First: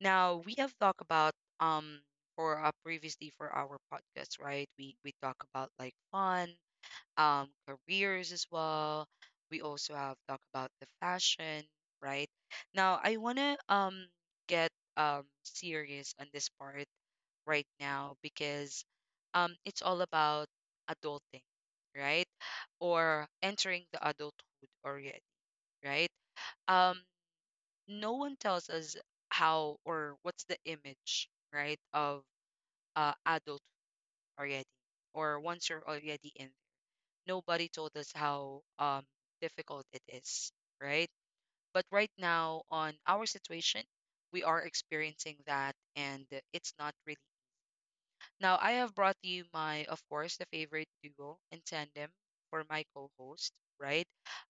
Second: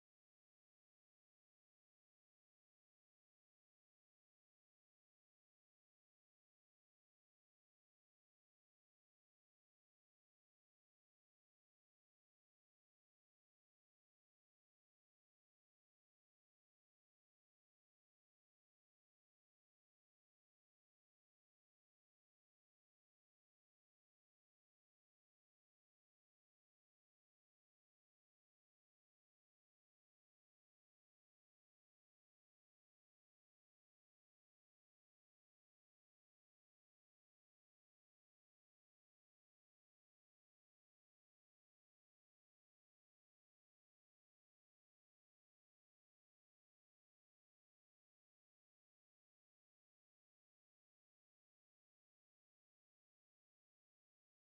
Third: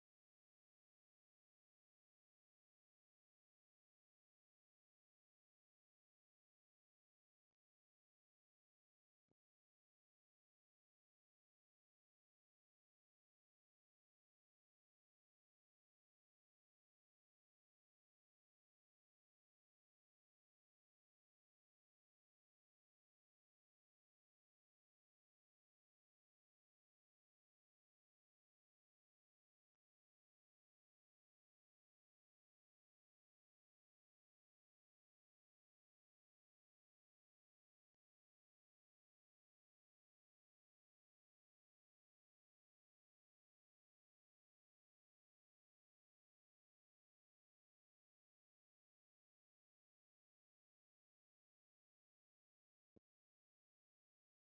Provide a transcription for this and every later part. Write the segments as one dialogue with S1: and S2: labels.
S1: Now, we have talked about um for previously for our podcast, right? We talk about like fun, careers as well. We also have talked about the fashion, right? Now, I wanna get serious on this part right now because it's all about adulting, right? Or entering the adulthood already, right? um no one tells us how or what's the image, right, of adult already, or once you're already in, nobody told us how difficult it is, right? But right now, on our situation, we are experiencing that, and it's not really. Now I have brought you, my, of course, the favorite duo in tandem for my co-host, right?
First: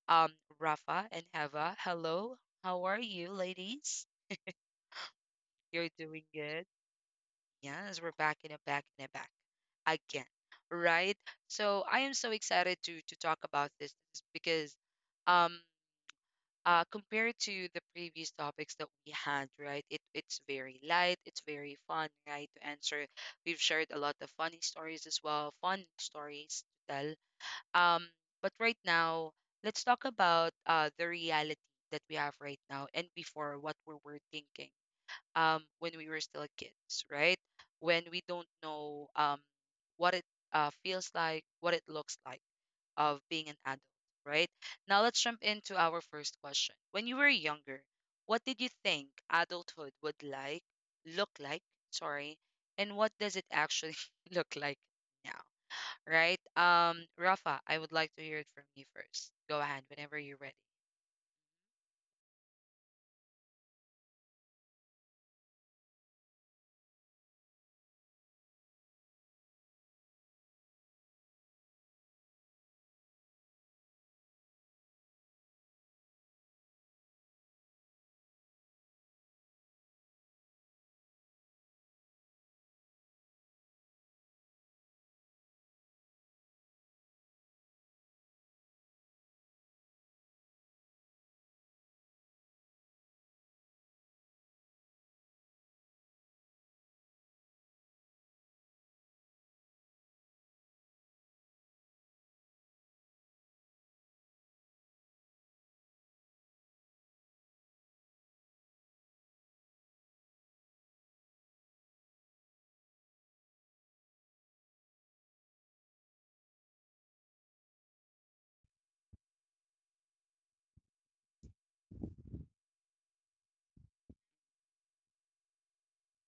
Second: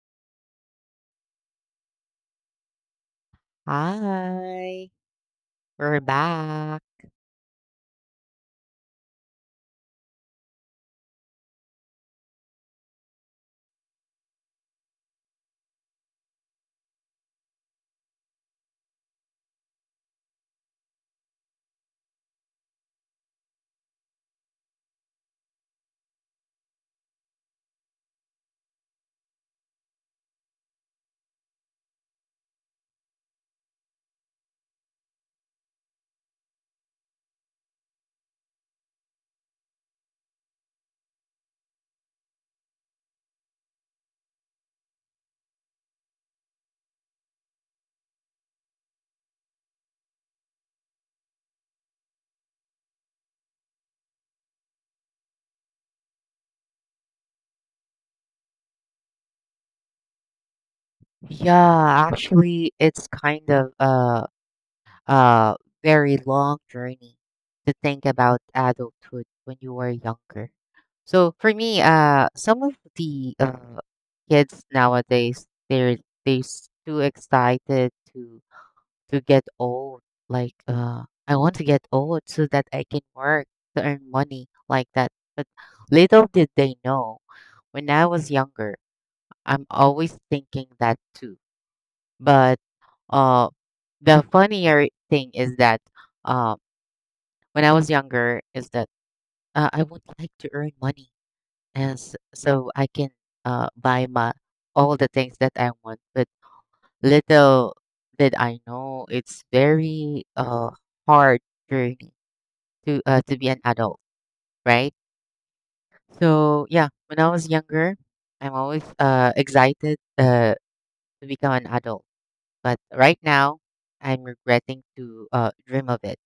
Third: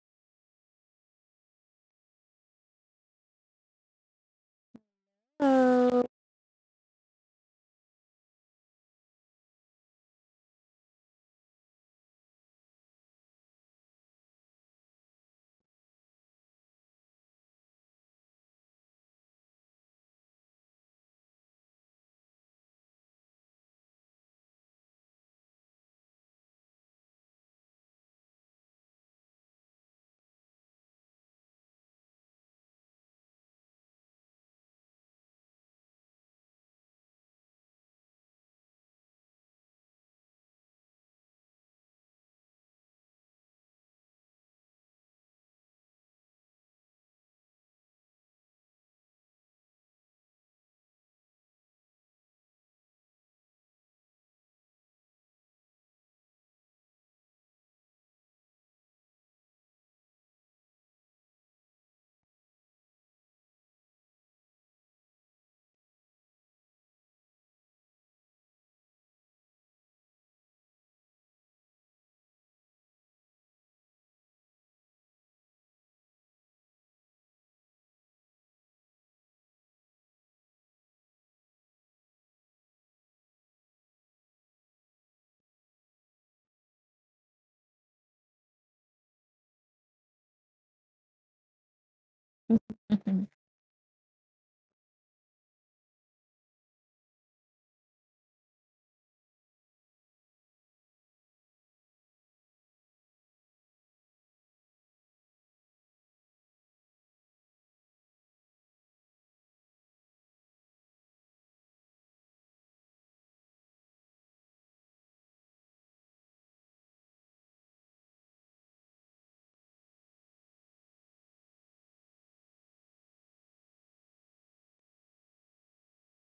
S1: um Rafa and Heva, hello, how are you ladies?
S2: Hi,
S1: You're
S2: we're
S3: Hello.
S1: doing good.
S2: back.
S1: Yes, we're back in a back again, right? So I am so excited to talk about this because, um, compared to the previous topics that we had, right? It's very light, it's very fun, right? To answer, we've shared a lot of funny stories as well, fun stories to tell. Um, but right now, let's talk about the reality that we have right now, and before, what we were thinking, when we were still kids, right? When we don't know, what it feels like, what it looks like, of being an adult, right? Now let's jump into our first question. When you were younger, what did you think adulthood would look like, sorry, and what does it actually look like now, right? Rafa, I would like to hear it from you first. Go ahead whenever you're ready.
S2: Yeah, actually, it's kind of a very long journey to think about adulthood when you were younger. So for me, some of the kids nowadays they're too excited to get old. Like, I want to get old so that I can work to earn money like that. But little did they know, when I was younger, I'm always thinking that too. But
S3: Mhm.
S2: uh, the funnier thing is that uh, when I was younger, is that I would like to earn money as so I can buy my all the things that I want. But little did I know, it's very hard journey to be an adult, right? So yeah, when I was younger, I'm always excited to become an adult. But right now, I'm regretting to dream of it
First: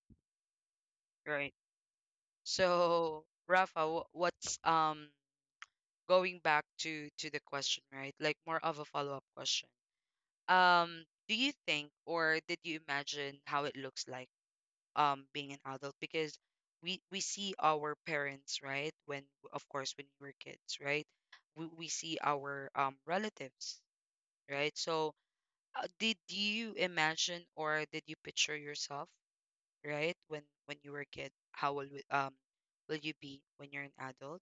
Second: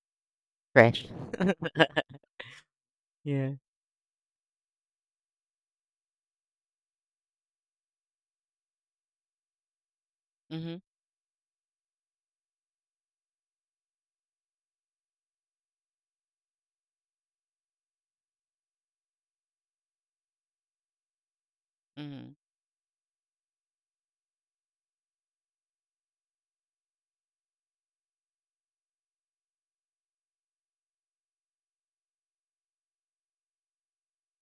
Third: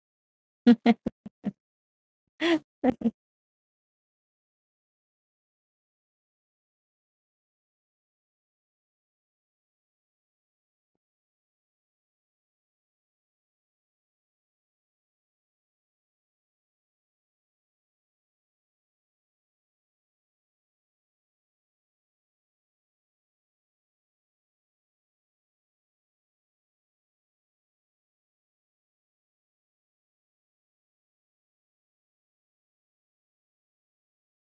S2: fresh.
S1: Right. So,
S2: Yeah.
S1: Rafa, what's going back to the question, right? Like more of a follow-up question.
S2: Hmm.
S1: Do you think, or did you imagine how it looks like, um, being an adult? Because we see our parents, right? When, of course, when we were kids, right? We see
S2: Hmm.
S1: our, um, relatives, right? So, did you imagine or did you picture yourself, right, when you were a kid, how will we, um, will you be when you're an adult?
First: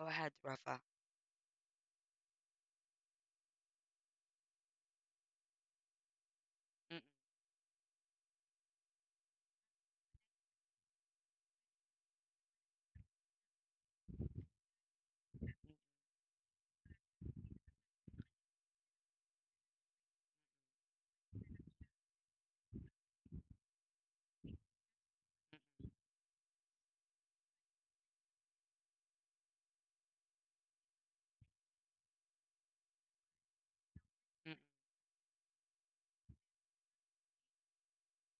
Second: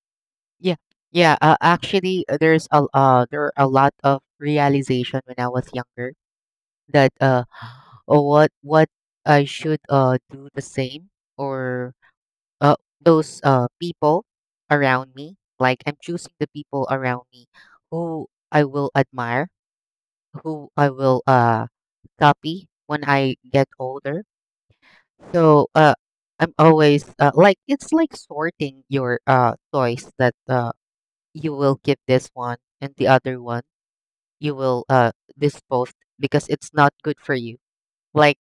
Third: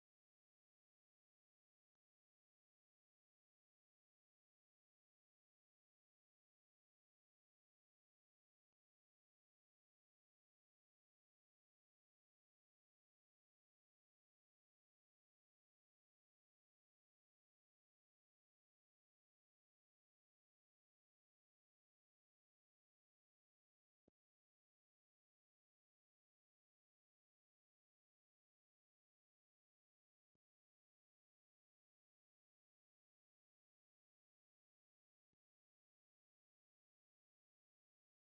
S1: Go ahead,
S2: Yeah,
S1: Rafa.
S2: yeah. Actually, there's a there are a lot of realization when I was younger
S1: Mm-mm.
S2: that oh, what I should do the same or those people around me. Like I'm choosing the people around me who I will admire, who I will copy when I get older. So I'm always like it's like sorting your toys that you will keep this one and the other one you
S1: Mm-mm.
S2: will dispose because it's not good for you. Like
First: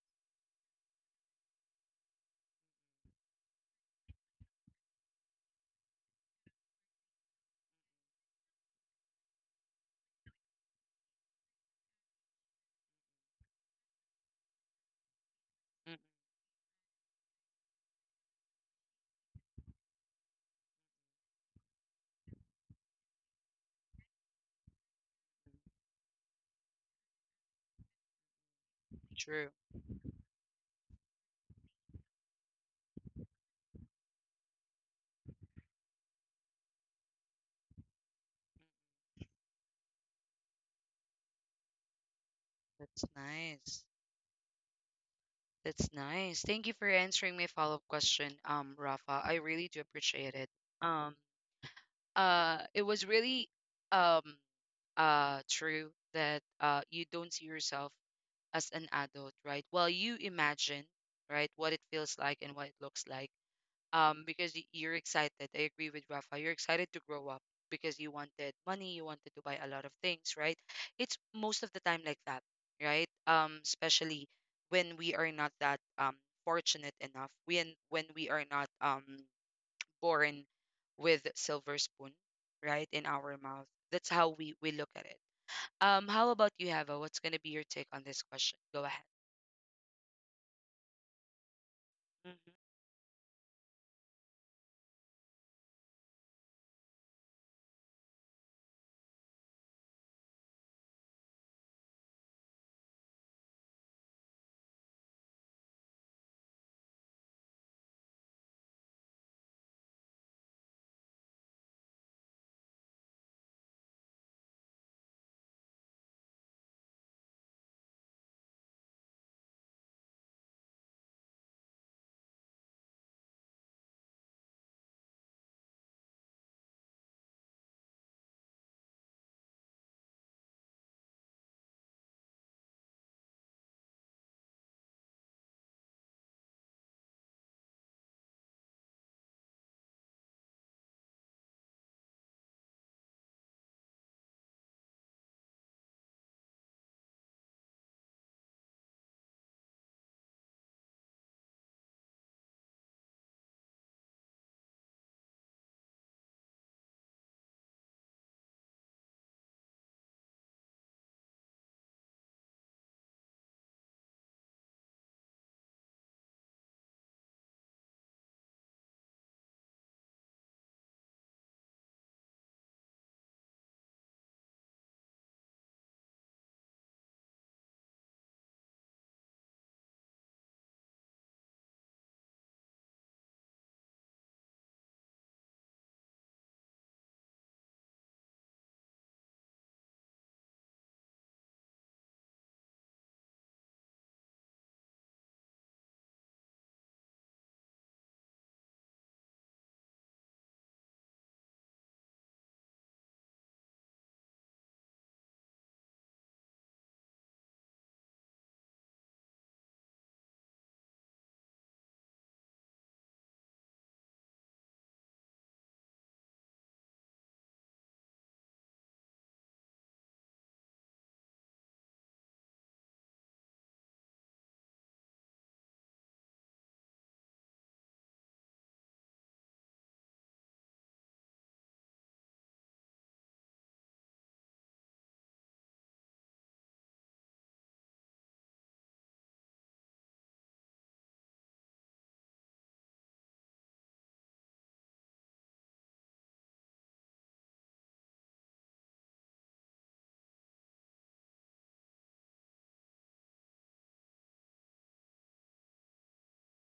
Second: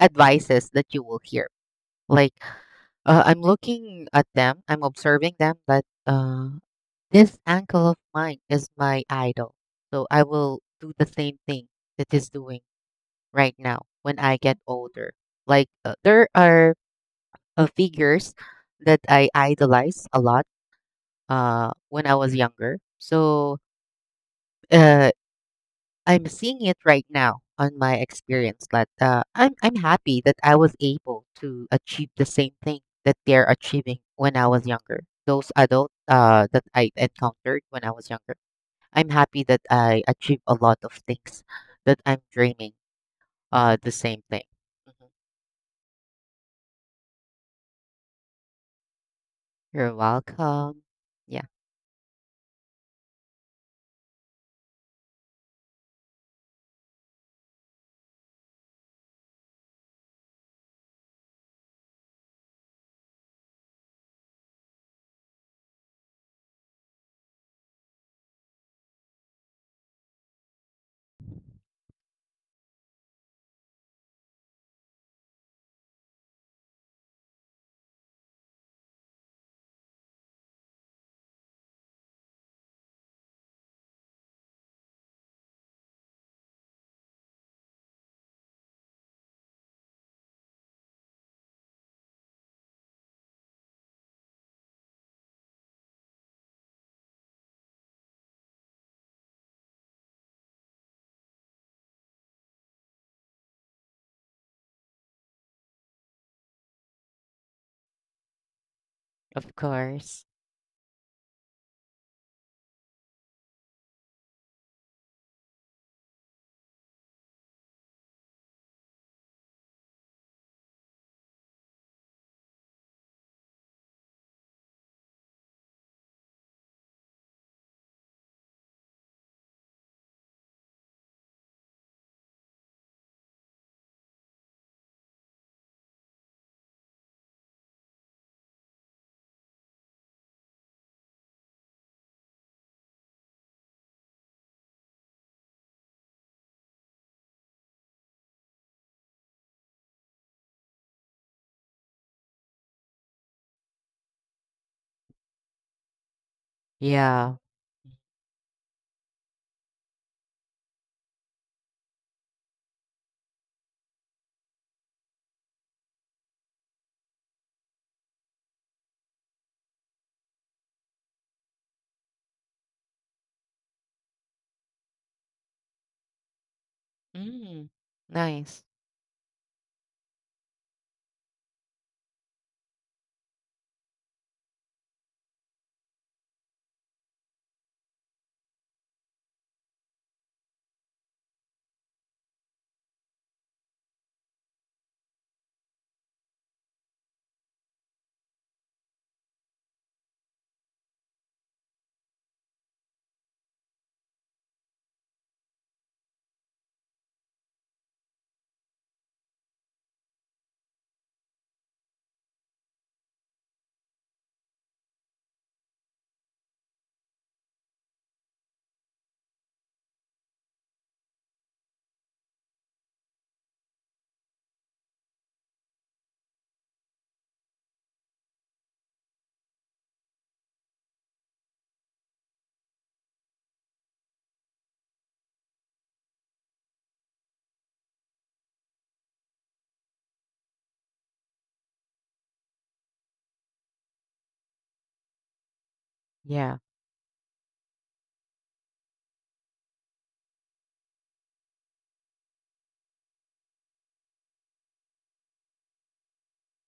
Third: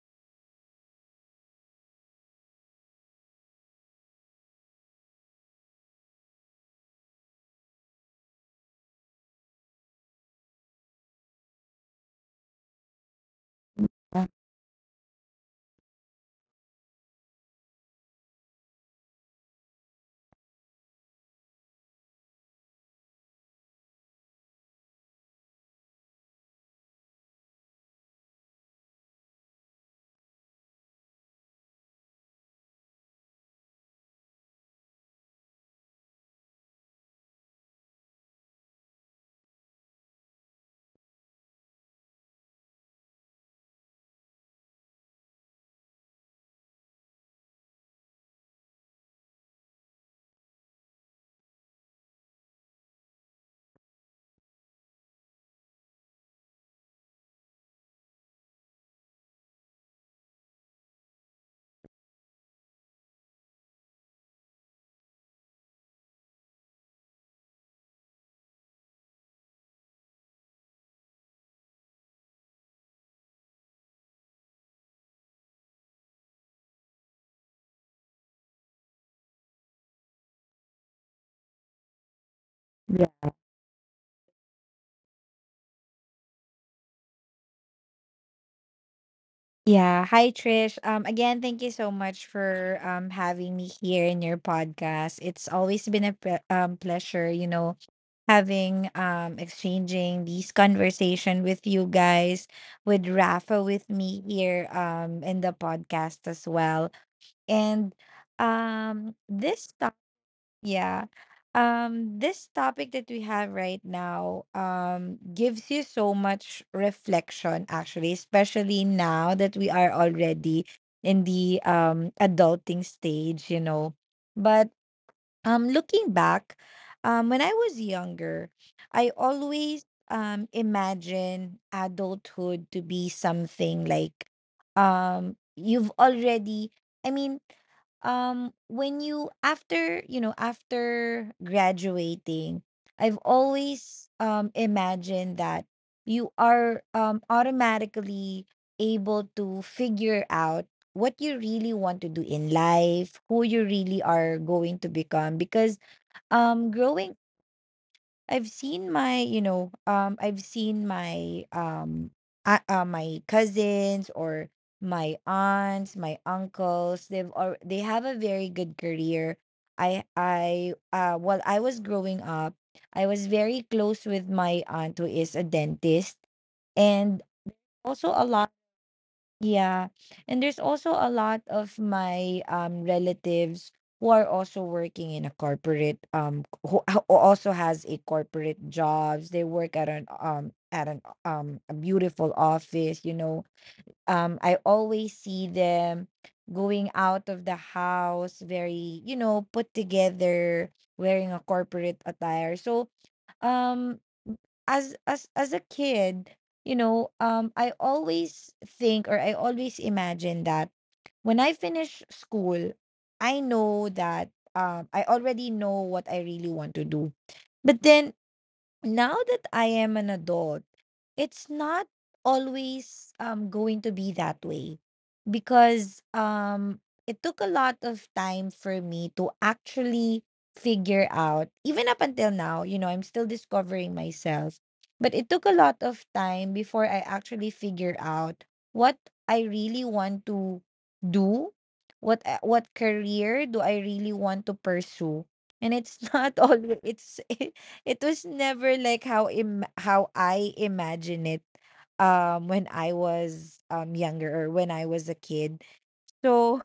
S2: advices that you will hear. Like I'm looking at them, I'm observing them that this uncle of mine is my idol. So I will do the same thing that he's doing right now when
S3: Yeah.
S2: I get older. Like
S1: Mm-mm.
S2: there are figures that I idolized a lot when I was younger. So uh, I'm seeing it right now on my experience. That
S1: True.
S2: I'm happy that I was able to achieve the same thing that they're achieving when I was younger. Those adult that I encountered when I was younger. I'm happy that I achieved a lot of things that I'm dreaming
S1: That's nice.
S2: the same thing. Mhm.
S1: That's nice. Thank you for answering my follow-up question, Rafa. I really do
S2: You're
S1: appreciate it.
S2: welcome.
S1: Um,
S2: Yeah,
S1: uh, it was really, um uh, true that you don't see yourself as an adult, right? Well, you imagine, right, what it feels like and what it looks like, because you're excited. I agree with Rafa. You're excited to grow up because you wanted money, you wanted to buy a lot of things, right? It's most of the time like that, right? Especially when we are not that, um, fortunate enough, when we are not, um, born with silver spoon, right,
S3: Yeah.
S1: in our mouth. That's how we look at it. How about you, Hava? What's gonna be your take on this question? Go ahead.
S3: Yeah. Hi, Trish. Again, thank you so much
S1: Hmm.
S3: for having me here in your podcast. It's always been a pleasure, having exchanging these conversation with you guys, with Rafa, with me here in the podcast as well. And
S2: of
S3: this
S2: course.
S3: Yeah. This topic that we have right now gives you so much reflection actually, especially now that we are already in the adulting stage. But looking back, when I was younger, I always imagine adulthood to be something like you've already I mean, when you after you know after graduating I've always imagined that you are automatically able to figure out what you really want to do in life, who you really are going to become. Because growing
S2: Yeah.
S3: I've seen my, I've seen my my cousins or my aunts, my uncles, they have a very good career. I While I was growing up, I was very close with my aunt who is a dentist and
S2: Mm,
S3: also a lot.
S2: nice.
S3: Yeah. And there's also a lot of my relatives who are also working in a corporate, who also has a corporate jobs. They work at an a beautiful office, I always see them going out of the house very, put together, wearing a corporate attire. So um as a kid, I always think or I always imagine that when I finish school, I know that I already know what I really want to do. But then now that I am an adult, it's not always going to be that way because it took a lot of time for me to actually figure out. Even up until now, I'm still discovering myself, but it took a lot of time before I actually figure out what I really want to do, what career do I really want to pursue. And it's not
S2: Yeah.
S3: always it's it was never like how I imagine it, when I was, younger or when I was a kid. So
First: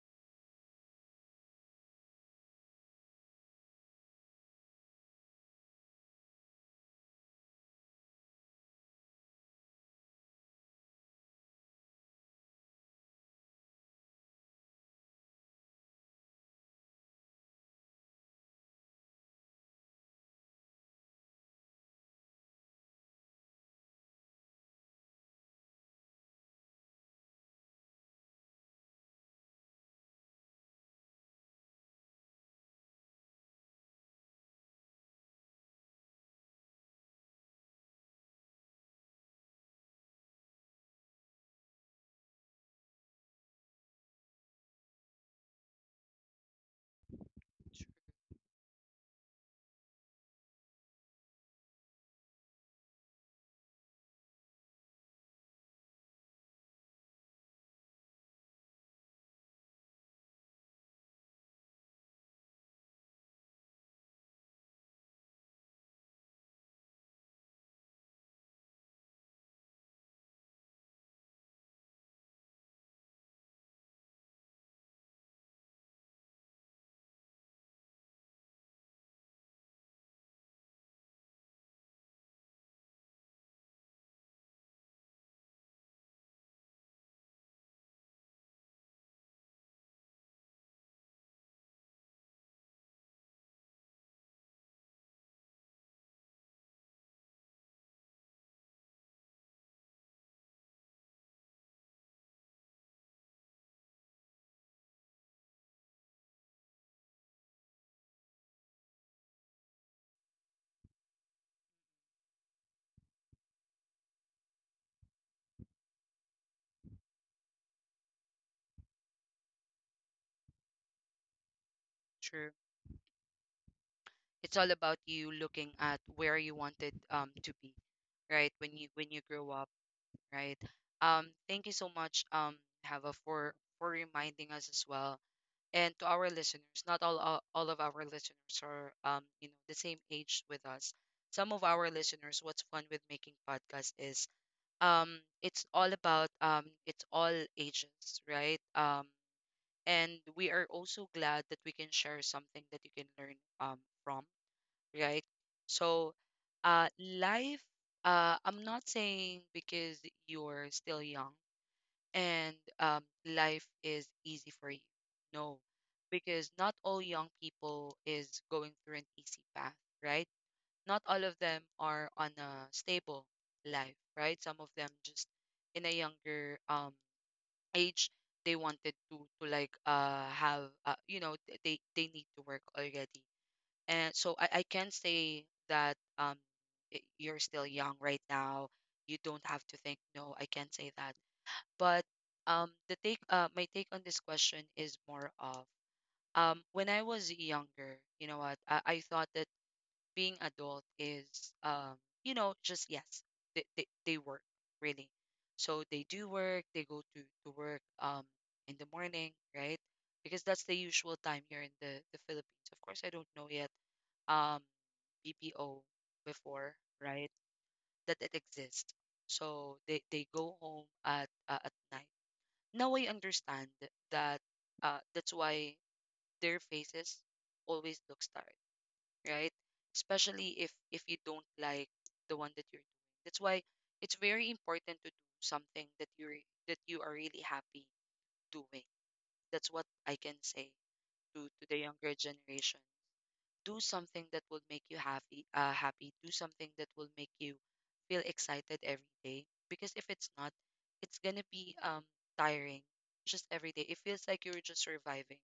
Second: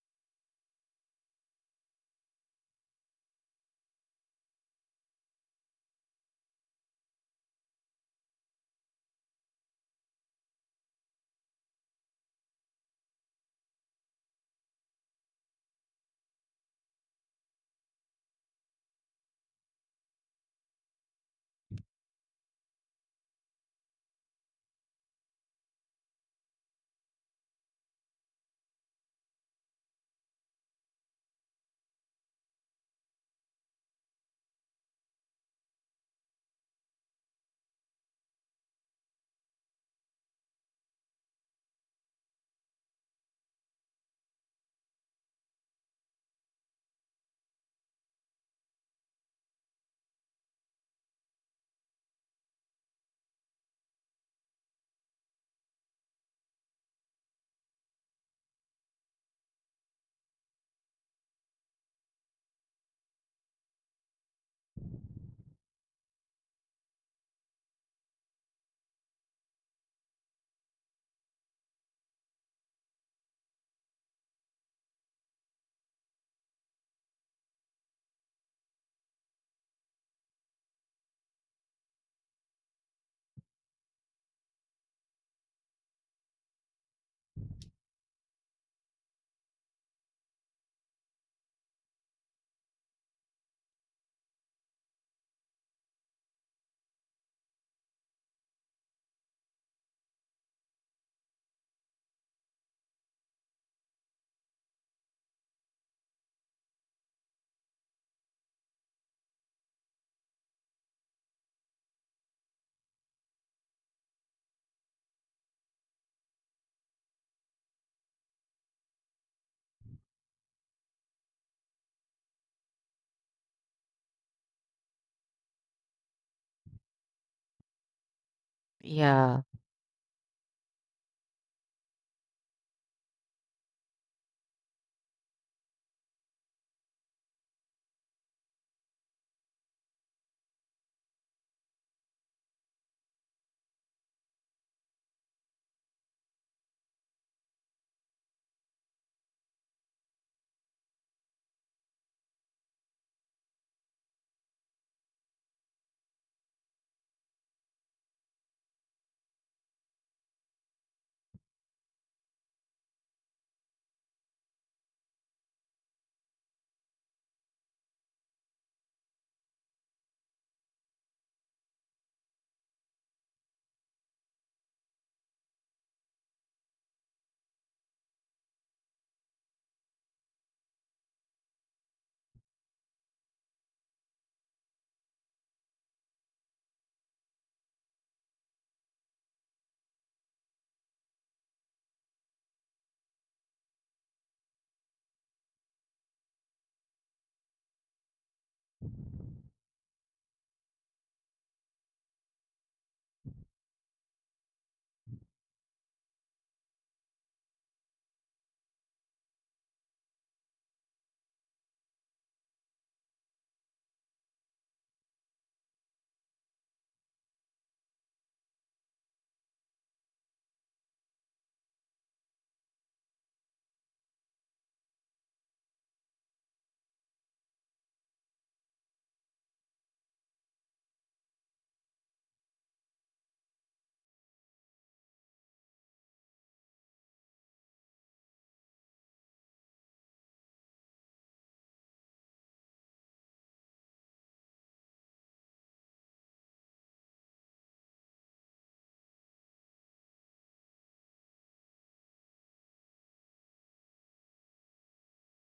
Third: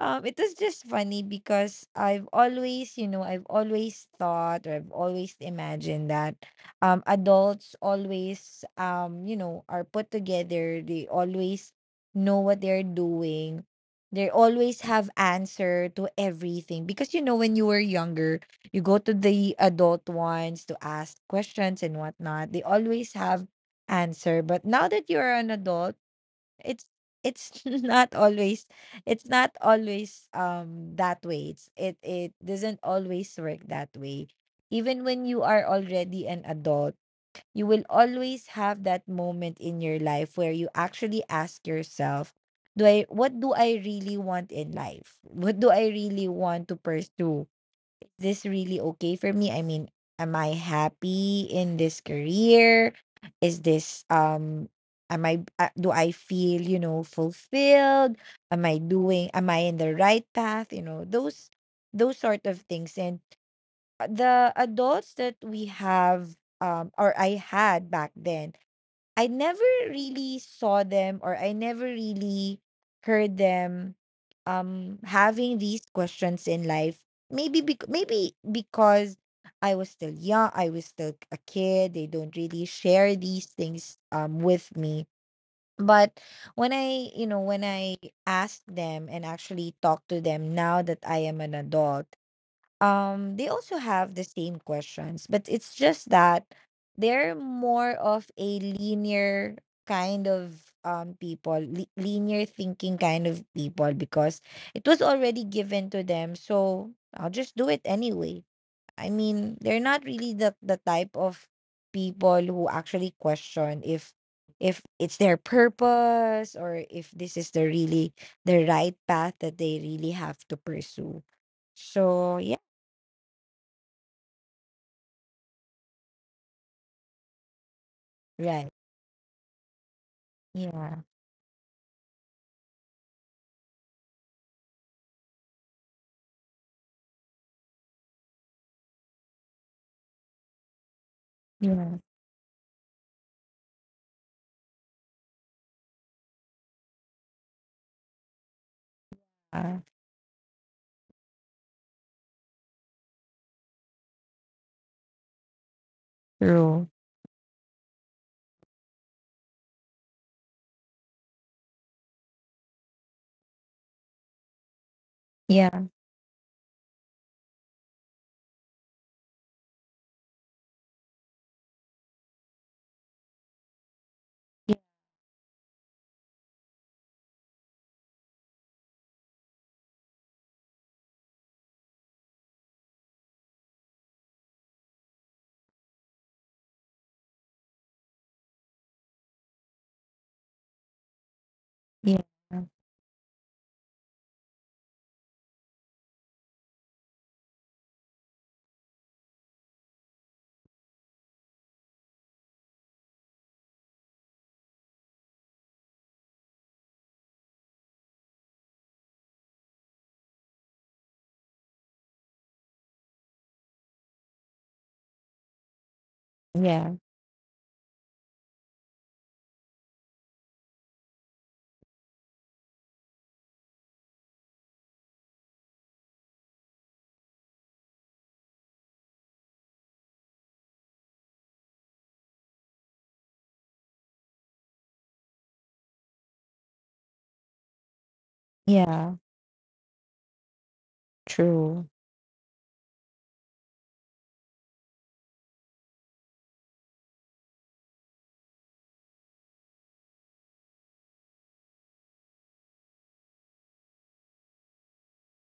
S3: it was just funny because I've always thought or I've always imagined that adults always, are put together, they always know what they're doing. They always have answer to everything because, when you were younger, you go to the adult ones to ask questions and whatnot. They always have answer. But now that you're an adult, It's it's not always not always that way. It doesn't always work that way. Even when you are already an adult, you will always have that moment in your life where you actually ask yourself, do I what do I really want in life? What do I really want to pursue? This really okay for me? I mean, am I happy in this career? Is this am I do I feel, fulfilled? Am I in the right path? You know those sort of things. And the adults that we have, or I had back then, I never really saw them or I never really heard them having these questions in life. Maybe because I was still young, I was still a kid. They don't really share these things with me. But when I, ask them and actually talk to them now that I am an adult, they also have the same questions, but it's just that they're more of a linear kind of, linear thinking kind of people because it was already given to them, so I'll just do it anyway. I mean, they're not really the type of people who actually question if, it's their purpose, or if this is the really the right path that they really have to pursue. So,
S1: True.
S3: yeah.
S1: It's all about you looking at where you wanted, um, to be, right,
S3: Right.
S1: when you
S2: Yeah.
S1: grow up, right?
S3: Yeah.
S1: Thank you so much, um, Hava, for reminding us as well. And to our listeners, not all of our listeners are, um, you know, the same age with us. Some of our
S3: Yeah.
S1: listeners, what's fun with making podcasts is, um, it's all about, um, it's all ages, right? Um,
S3: Uh,
S1: and we are also glad that we can share something that you can learn, um, from, right? So,
S3: True.
S1: life, I'm not saying because you're still young and, life is easy for you. No,
S3: Yeah.
S1: because not all young people is going through an easy path, right? Not all of them are on a stable life, right? Some of
S3: Yeah.
S1: them just in a younger, age, they wanted to like have you know, they need to work already. And so I can say that, um, you're still young right now. You don't have to think no. I can't say that. But,
S3: Yeah.
S1: um, the take, uh, my take on this question is more of, um, when I was younger, you know what, I thought that being adult is, um, you know, just yes, they work, really. So they do work. They go to work, um, in the morning, right? Because that's the usual time here in the Philippines. Of course, I don't know yet. Um, BPO before,
S3: Yeah.
S1: right? That it exists. So they go home at, at night. Now I understand that, that's why their faces always look tired, right? Especially if you don't like the one that you're doing. That's why it's very important to do something that you are really happy doing.
S3: Yeah.
S1: That's what I can say to the
S3: True.
S1: younger generation. Do something that will make you happy, do something that will make you feel excited every day, because if it's not, it's gonna be, um, tiring. Just every day it feels like you're just surviving,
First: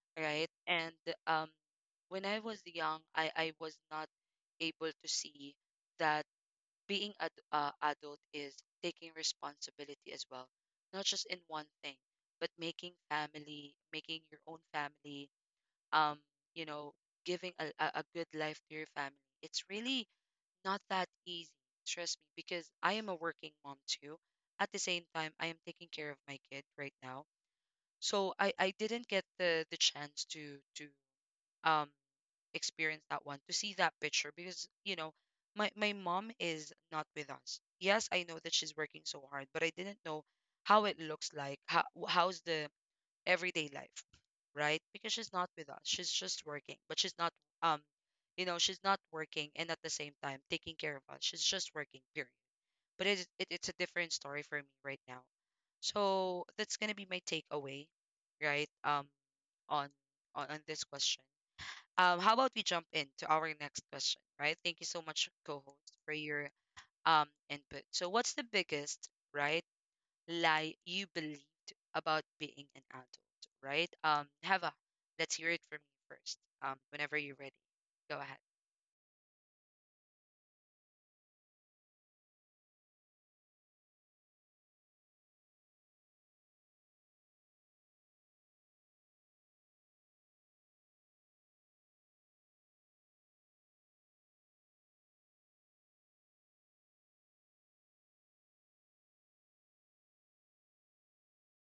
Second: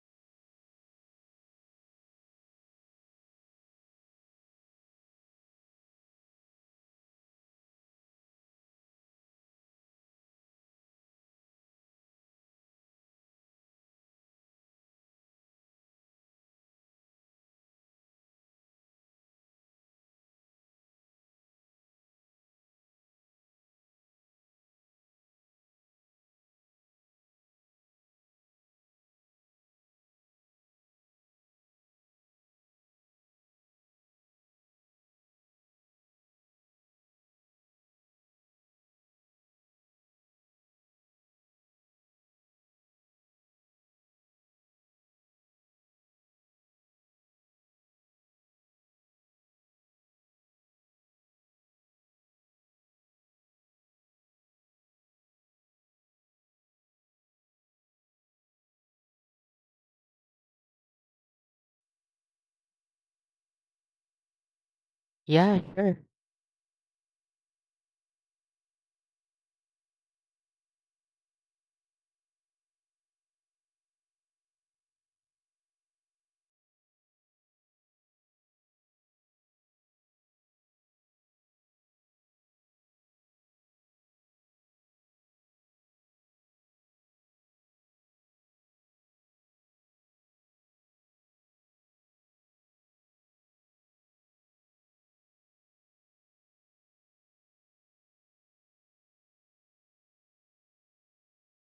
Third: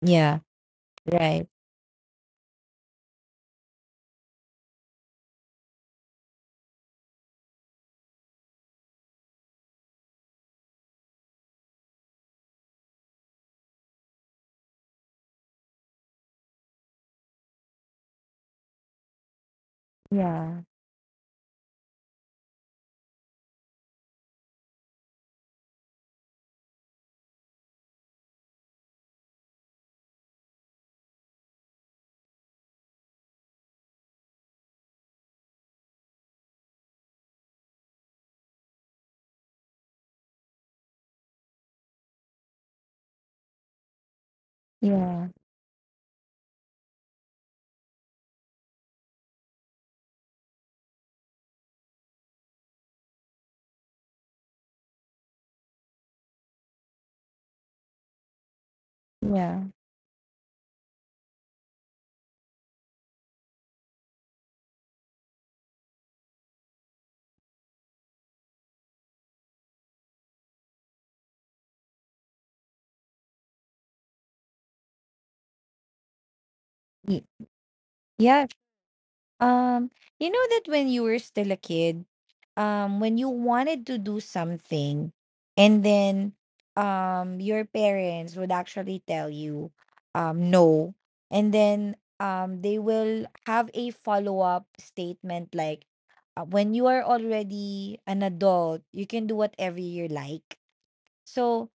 S3: Yeah.
S1: right? And,
S3: Right.
S1: um, when I was young, I was not able to see that being an, adult is taking responsibility as well, not just in one thing, but making your own family, um, you know, giving a, a good life to your family. It's really
S3: Yeah.
S1: not that easy, trust me, because I am a working mom too. At the same time, I am taking care of my kid right now. So I didn't get the, chance to um experience that one, to see that picture because, you know, my mom is not with us. Yes, I know that she's working so hard, but I didn't know how it looks like, how's the everyday life, right? Because
S3: Yeah.
S1: she's not with us. She's just working, but she's not, um, you know, she's not working and at the same time taking care of us. She's just working, period. But it, is- it it's a different story for me right now. So that's gonna be my takeaway, right? Um,
S3: Yeah.
S1: on on this question. How about we jump into our next question, right? Thank you so much,
S2: Yeah,
S1: co-host,
S2: sure.
S1: for your, um, input. So what's the biggest, right, lie you believed about being an adult, right? Hava, let's hear it from you first. Whenever
S3: Ye-
S1: you're ready, go ahead.
S3: Yeah. Um, you know that when you were still a kid, when you wanted to do something, and then, your parents would actually tell you, no, and then, they will have a follow up statement like, when you are already an adult, you can do whatever you like. So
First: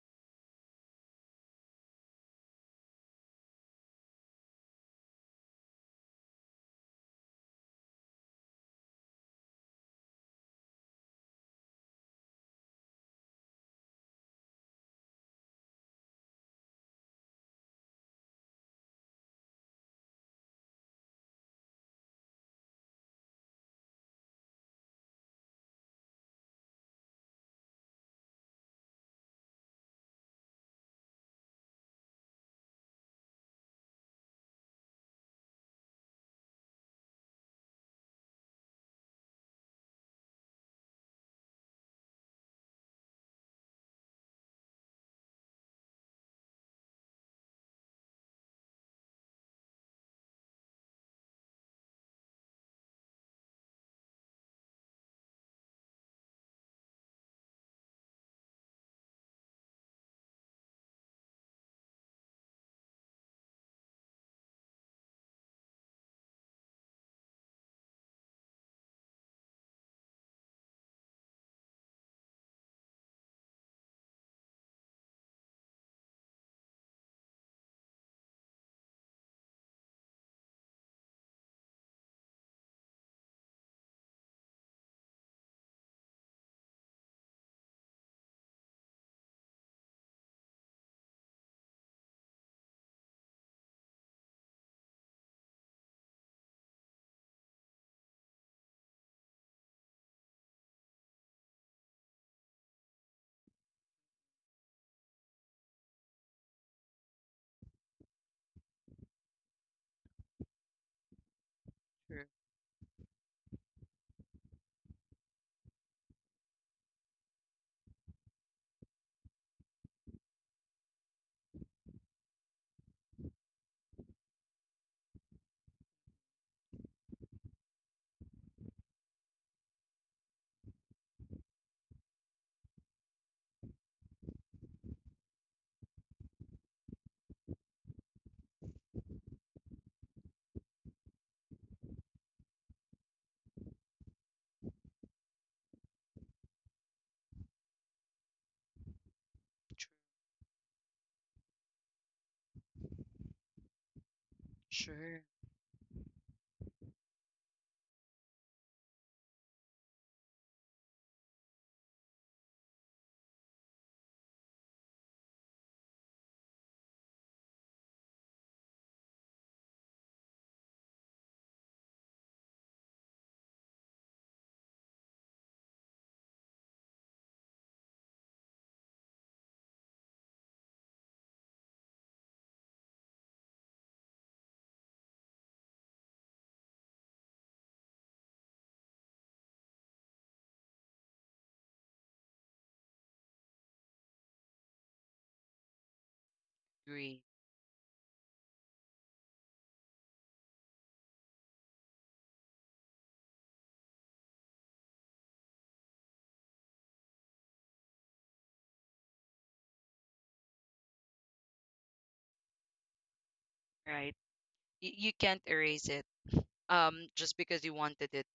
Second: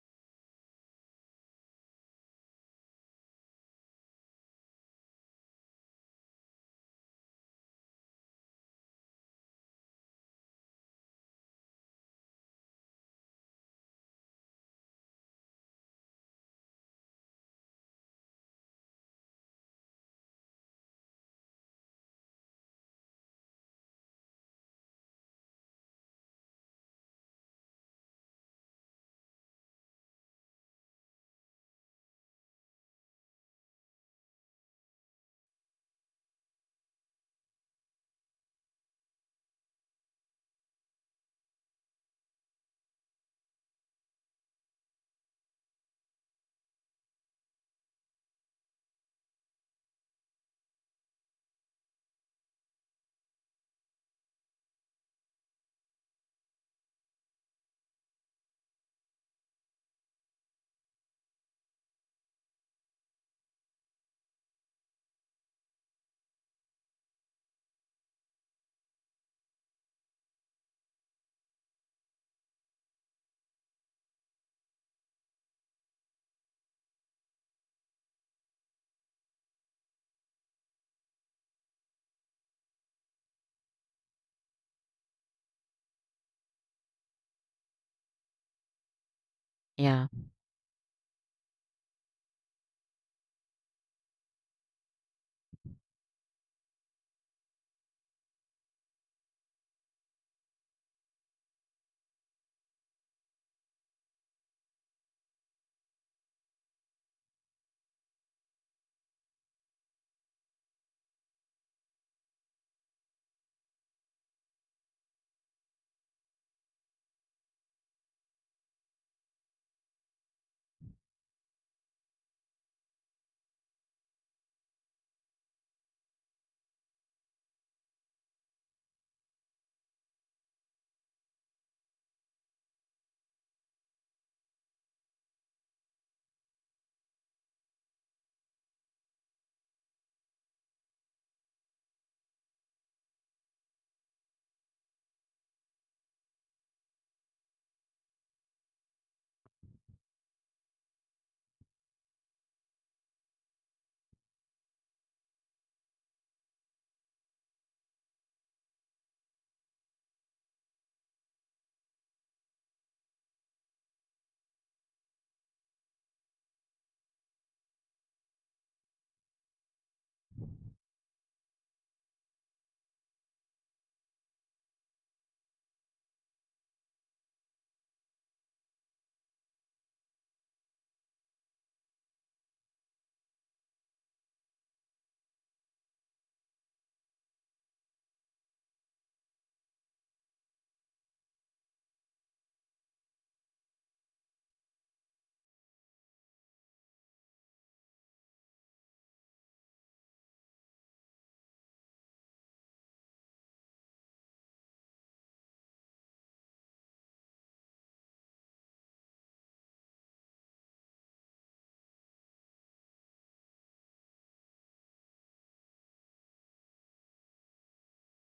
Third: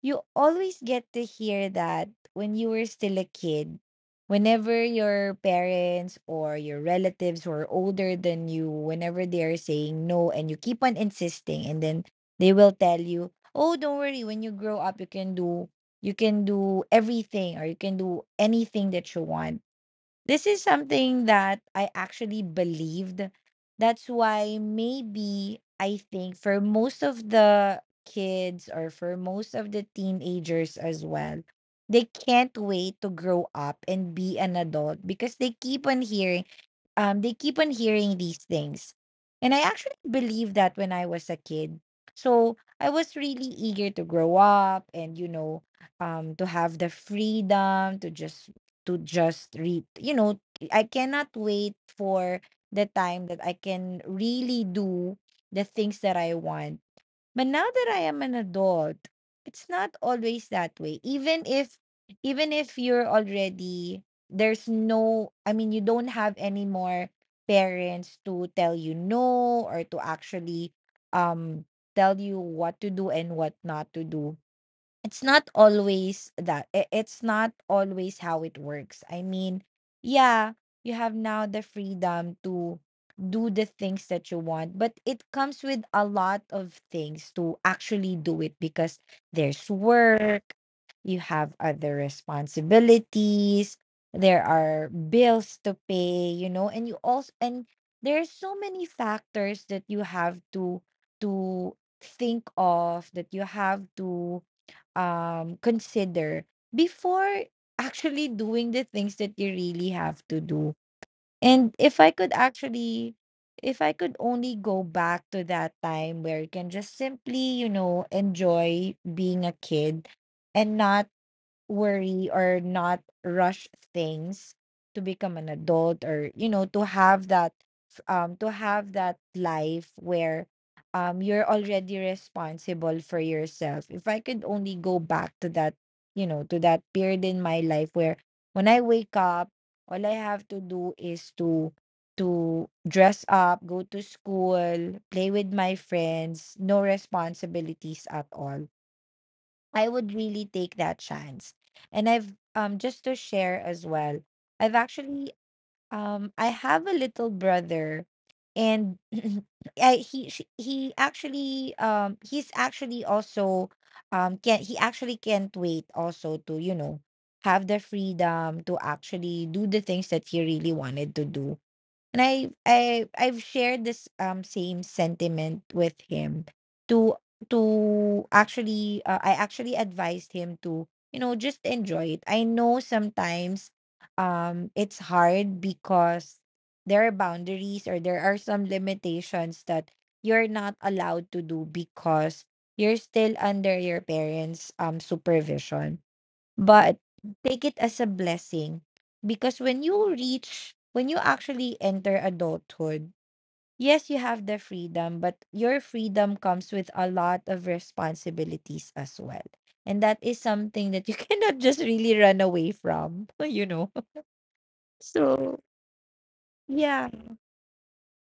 S3: you always get to hear that when you were still a kid, whenever your parents or your relatives who are older than you, whenever they are saying no and you keep on insisting, and then they will tell you, oh, don't worry, when you grow up, you can do everything, or you can do anything that you want. This is something that I actually believed. That's why, maybe I think for most of the kids or for most of the teenagers as well, they can't wait to grow up and be an adult because they keep on hearing, these things. And I actually believed that when I was a kid. So I was really eager to grow up and, to have the freedom to just, read. I cannot wait for the time that I can really do the things that I want. But now that I am an adult, it's not always that way. Even if, you're already, there's no I mean, you don't have any more parents to tell you no or to actually, um tell you what to do and what not to do. It's not always it's not always how it works. I mean, yeah, you have now the freedom to do the things that you want, but it comes with a lot of things to actually do it because there's
S2: Yeah.
S3: work, you have other responsibilities, there are bills to pay, and you also and there's so many factors that you have to, to think of, that you have to, consider before actually doing the things that you really have to do. And
S1: Sure.
S3: if I could only go back to that time where you can just simply, you know, enjoy being a kid and not worry or not rush things to become an adult, or, to have to have that life where, you're already responsible for yourself. If I could only go back to that, to that period in my life where, when I wake up, all I have to do is to dress up, go to school, play with my friends, no responsibilities at all. I
S1: Sure,
S3: would really take that chance. And I've, just to share as well, I've
S1: sure.
S3: actually, I have a little brother, and he actually, he's actually also, can he actually can't wait also to, have the freedom to actually do the things that he really wanted to do. And I've shared this, same sentiment with him, to to actually I actually advised him to, just enjoy it. I know sometimes, it's hard because there are boundaries or there are some limitations that you're not allowed to do because you're still under your parents, supervision. But
S1: Agree.
S3: take it as a blessing, because when you actually enter adulthood, yes you have the freedom, but your freedom comes with a lot of responsibilities as well, and that is something that you cannot just really run away from.
S1: Right? You can't
S3: So,
S1: erase it.
S3: yeah.
S1: Just because you wanted it,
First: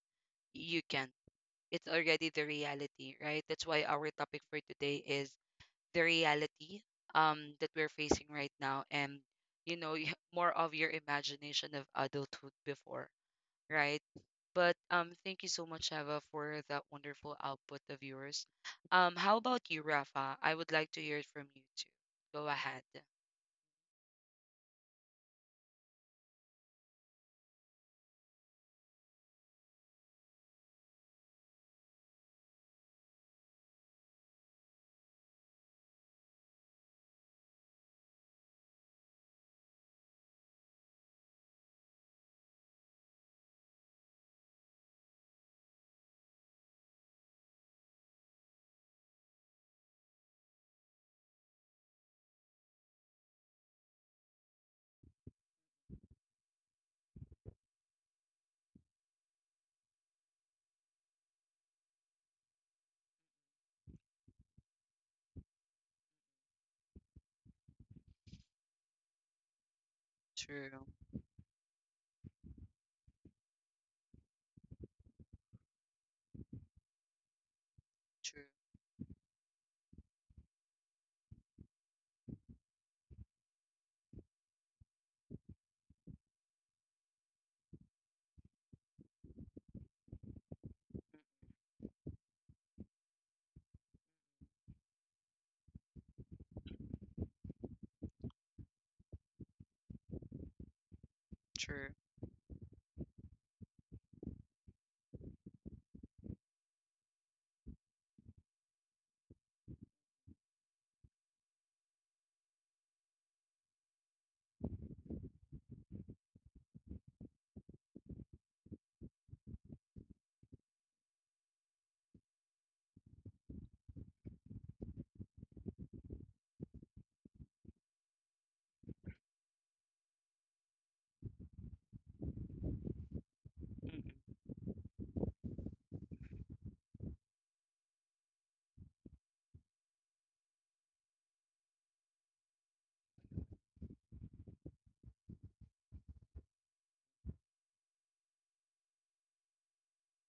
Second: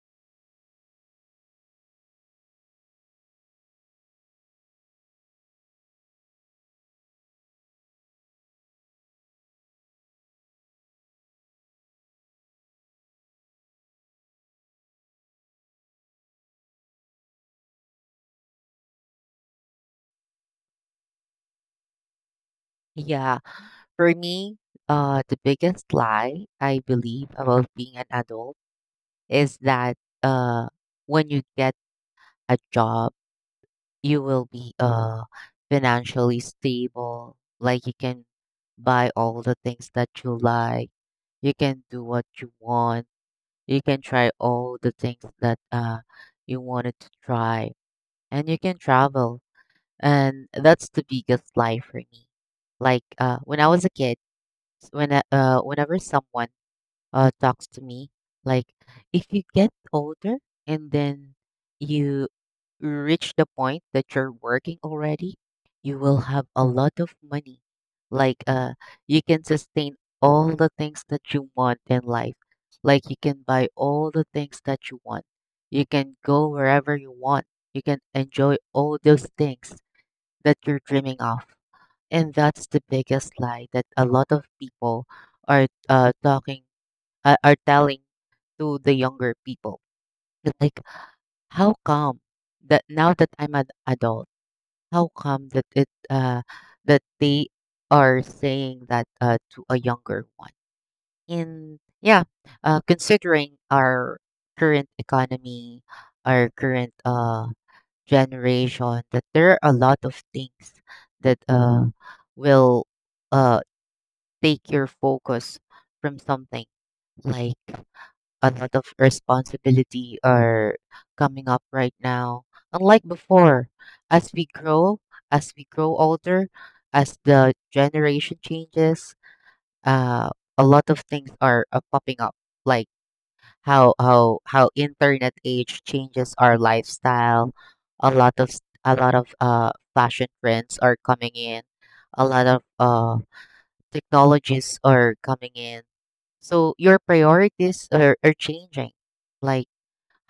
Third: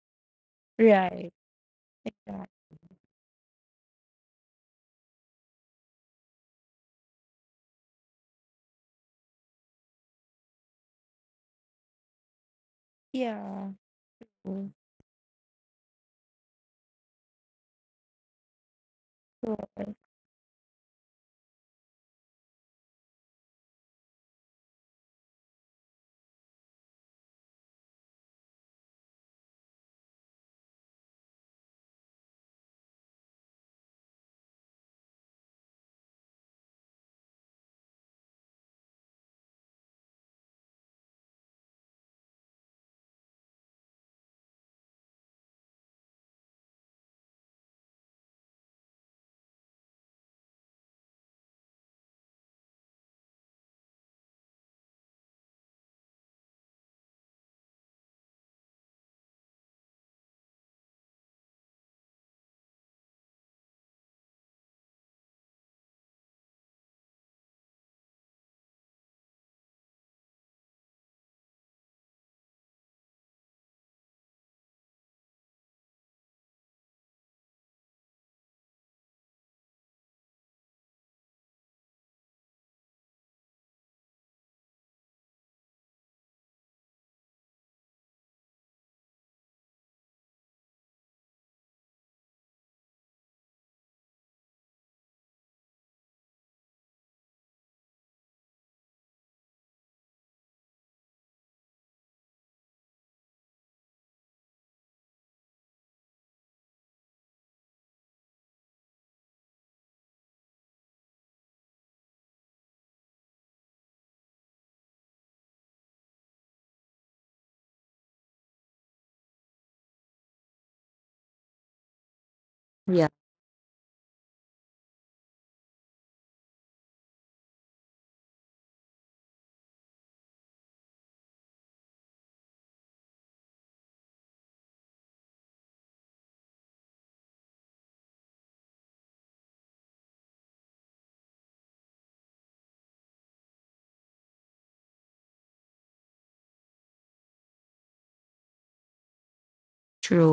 S1: you can't.
S3: Right.
S1: It's already the
S3: Right.
S1: reality, right? That's why our topic for today is the reality, um, that we're facing right now, and you know, more of your imagination of adulthood before.
S3: Yeah.
S1: Right?
S3: Mm.
S1: But, thank you so much, Ava, for that wonderful output of yours. How about you,
S3: so-
S1: Rafa? I would like to hear it from you too. Go ahead.
S2: Yeah. For me, the biggest lie I believe about being an adult is that uh, when you get a job, you will be financially stable. Like you can buy all the things that you like. You can do what you want. You can try all the things that you wanted to try. And you can travel, and that's the biggest lie for me. Like when I was a kid, when whenever someone talks to me, like if you get older and then you reach the point that you're working already, you will have a lot of money. Like you can sustain all the
S1: True,
S2: things that you want in life. Like you can buy all the things that you want. You can go wherever you want. You can
S1: true,
S2: enjoy all those things that you're dreaming of. And that's the biggest lie that a lot of people are talking are telling to the younger people. That, like, how come that now that I'm an adult, how come that it that they are saying that to a younger one? And
S1: true.
S2: yeah, considering our current economy, our current generation, that there are a lot of things that will uh take your focus from something, like, a lot of responsibility are coming up right now, unlike
S3: yeah.
S2: before. as we grow as we grow older, as the generation changes, uh a lot of things are popping up, like
S1: Mm-mm.
S2: how internet age changes our lifestyle. A lot of fashion trends are coming in. A lot of technologies are coming in. So your priorities are changing. Like,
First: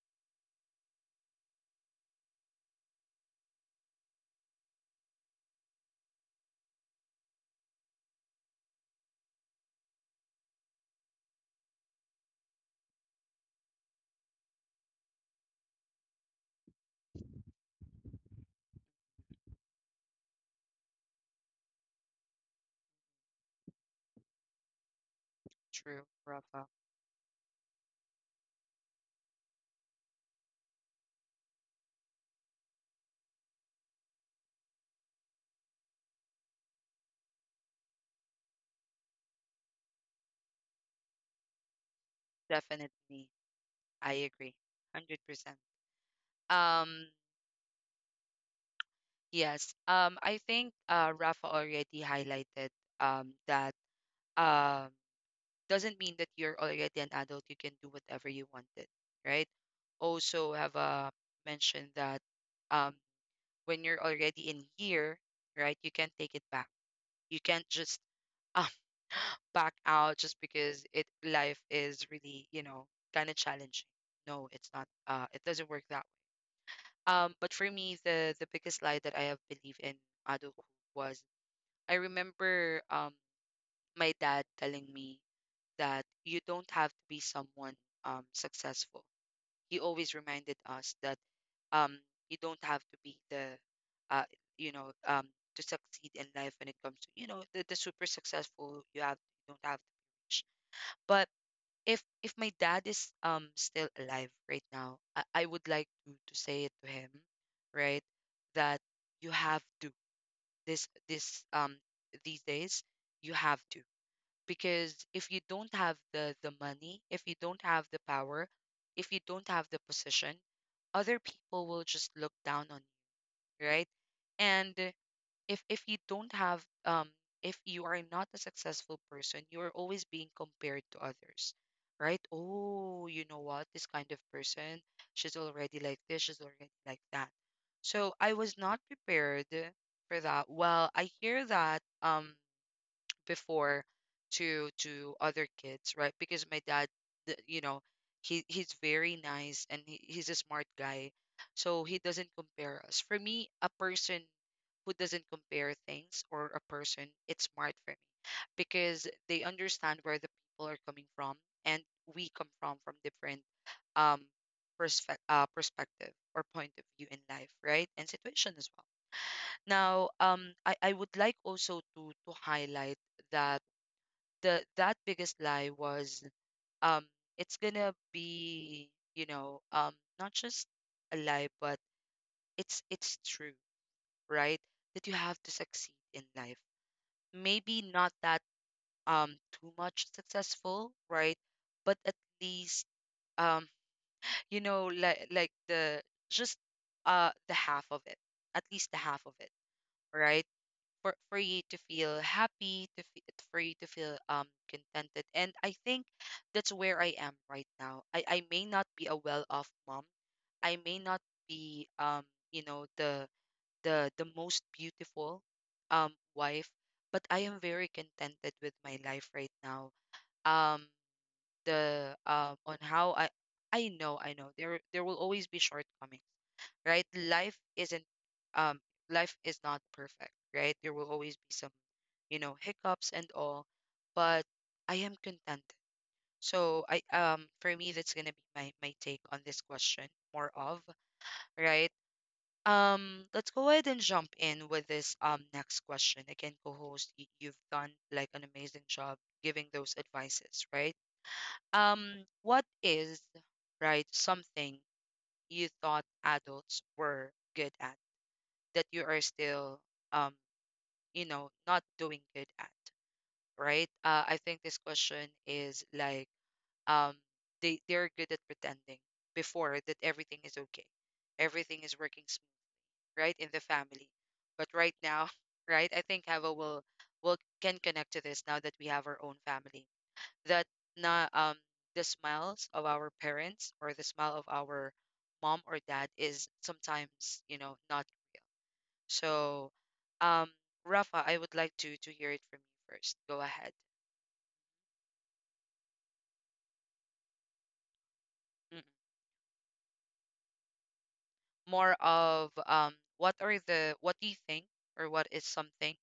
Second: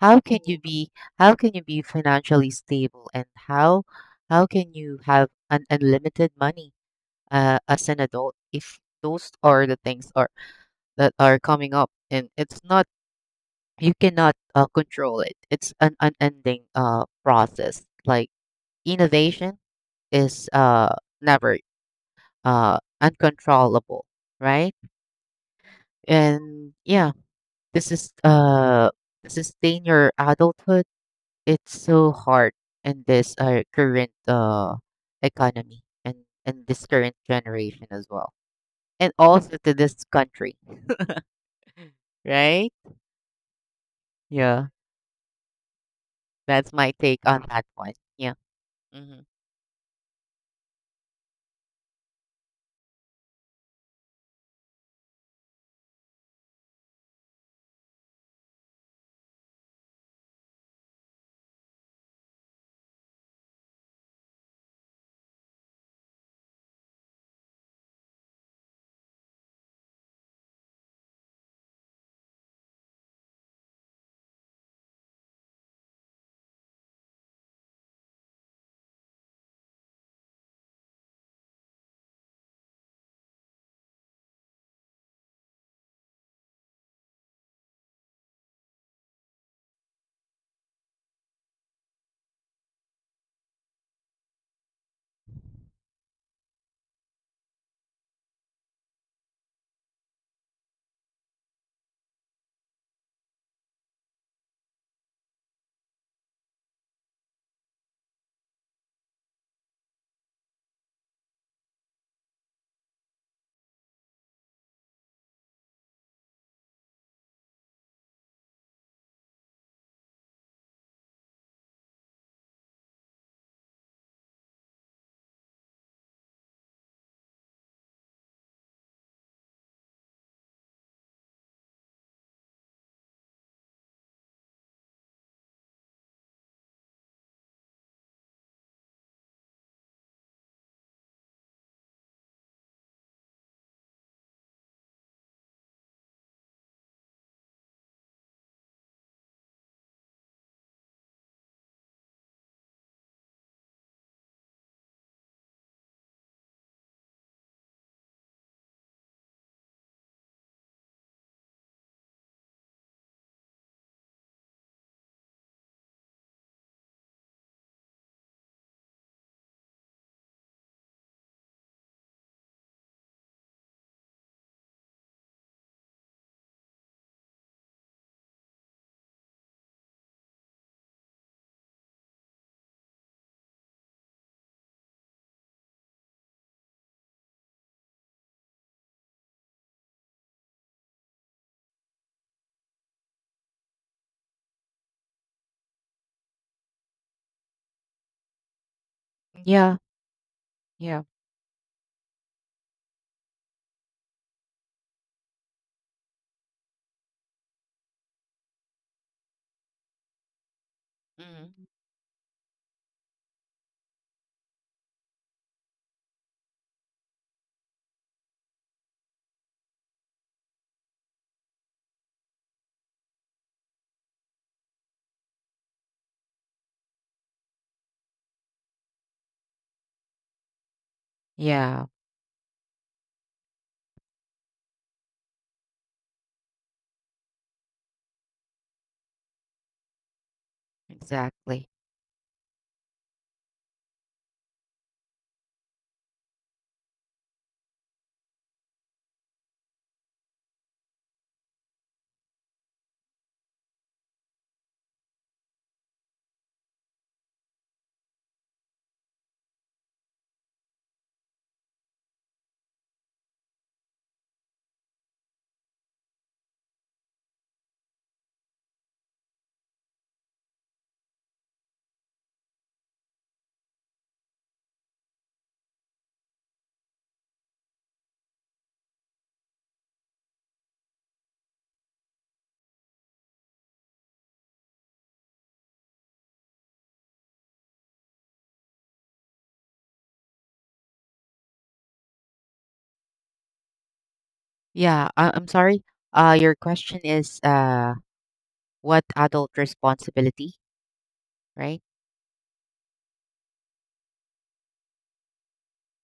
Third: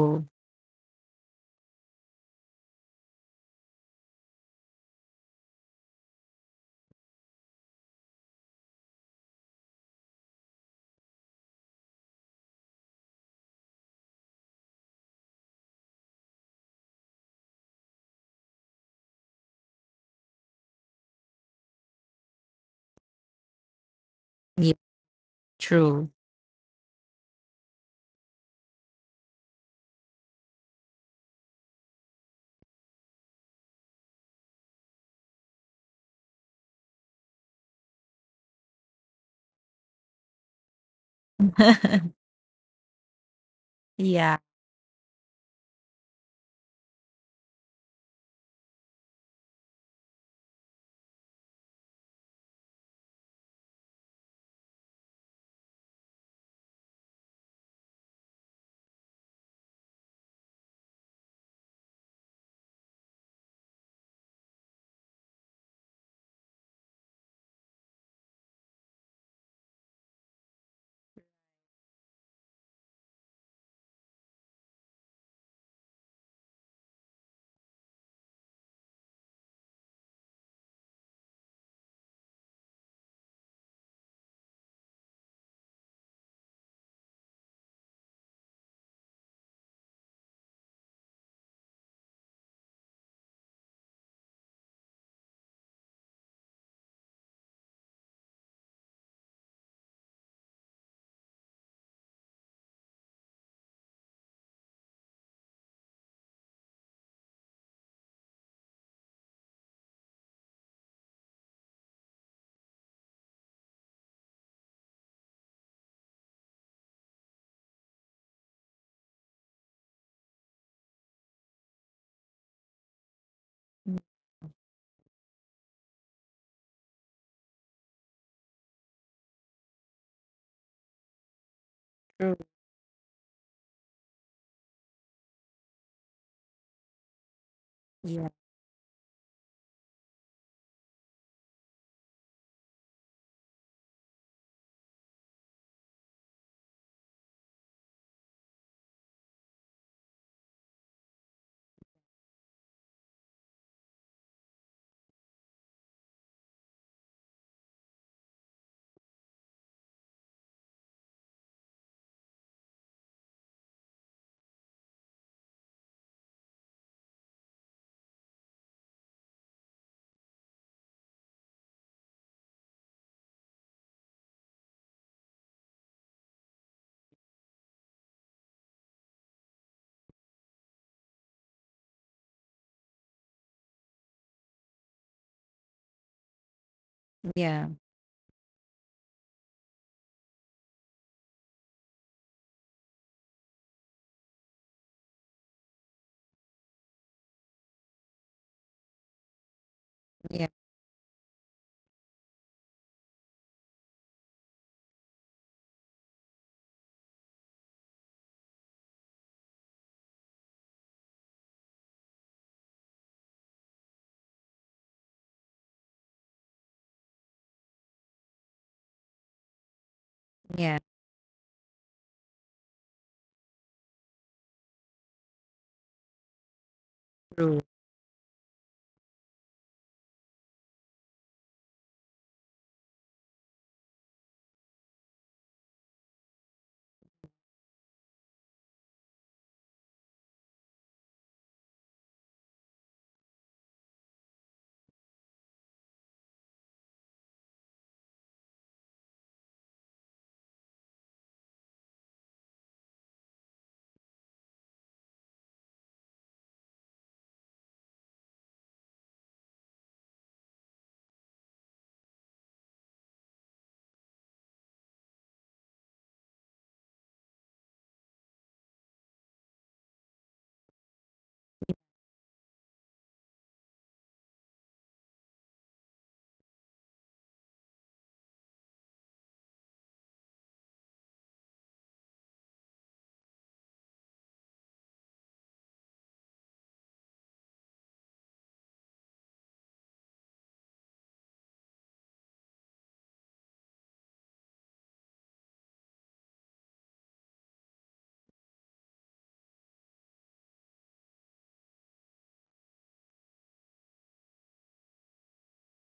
S2: how can you be how can you be financially stable, and how can you have an unlimited money as an adult if those are the things are that are coming up, and it's not, you cannot control it. It's an unending process. Like, innovation is never uncontrollable, right?
S3: Yeah.
S1: True,
S3: True.
S1: Rafa.
S2: And yeah, this is to sustain your adulthood. It's so hard in this current economy and this current generation as well, and also to this country, right?
S1: Definitely, I
S3: Yeah.
S1: agree,
S2: Yeah,
S1: 100%.
S2: that's my
S1: Um,
S2: take on that one. Yeah. Hmm.
S1: yes. I think, Rafa already highlighted, um, that, um, doesn't mean that you're already an adult, you can do whatever you wanted, right? Also, have, mentioned that, um, when you're already in here, right, you can't take it back. You can't just, um, back out just because it life is really, you know, kind of challenging. No, it's not. It doesn't work that way. But for me, the biggest lie that I have believed in adulthood was, I remember, um, my dad telling me that you don't have to be someone, successful. He always reminded us that, um, you don't have to be the, uh, you know, to succeed in life when it comes to, you know, the, super successful. You don't have to be rich. But if my dad is, um, still alive right now, I would like to say it to him, right, that you have to, this these days, you have to, because if you don't have the money, if you don't have the power, if you don't have the position, other people will just look down on you, right? And if you don't have, um, if you are not a successful person, you are always being compared to others, right?
S3: True.
S1: Oh, you know what, this kind of person, she's already like this, she's already like that. So
S3: Yeah.
S1: I was not prepared for that. Well, I hear that, um, before, to other kids, right? Because my dad, you know, he's very nice and he's a smart guy, so he doesn't compare us. For me, a person who doesn't compare things or a person, it's smart for me because they understand where the people are coming from and we come from different um perspective or point of view in life, right, and situation as well. Now, I would like also to highlight that the that biggest lie was, um it's gonna be, you know um not just a lie, but it's true, right, that you have to succeed in life.
S3: Yeah.
S1: Maybe not that, um too much successful, right, but at least, um like the just, the half of it, at least the half of it,
S2: Yeah.
S1: right,
S3: Yeah.
S2: Yeah.
S1: for you to feel happy, to fe for you to feel contented. And I think that's where I am right now. I may not be a well-off mom. I may not
S2: Hmm.
S1: be, you know the the most beautiful, wife, but I am very contented with my life right now.
S3: Yeah.
S1: Um the on how I I know there will always be shortcomings, right?
S3: True.
S1: Um life is not perfect, right? There will always be some,
S2: Yeah,
S1: hiccups and all, but I am contented. So, I for me that's gonna be my take on this question, more of,
S2: exactly.
S1: right? Let's go ahead and jump in with this, next question. Again, co-host, you've done like an amazing job giving those advices, right? What is, right, something you thought adults were good at that you are still, um not doing good at, right? I think this question is like, um they're good at pretending before that everything is okay, everything is working smooth, right, in the family. But right now, right, I think Hava will can connect to this now that we have our own family. That, na the smiles of our parents or the smile of our mom or dad is sometimes, not so. Um, Rafa, I would like to hear it from you first. Go ahead.
S2: Yeah, I'm sorry. Your question is, what adult responsibility, right?
S1: More of, what are the what do you think or what is something,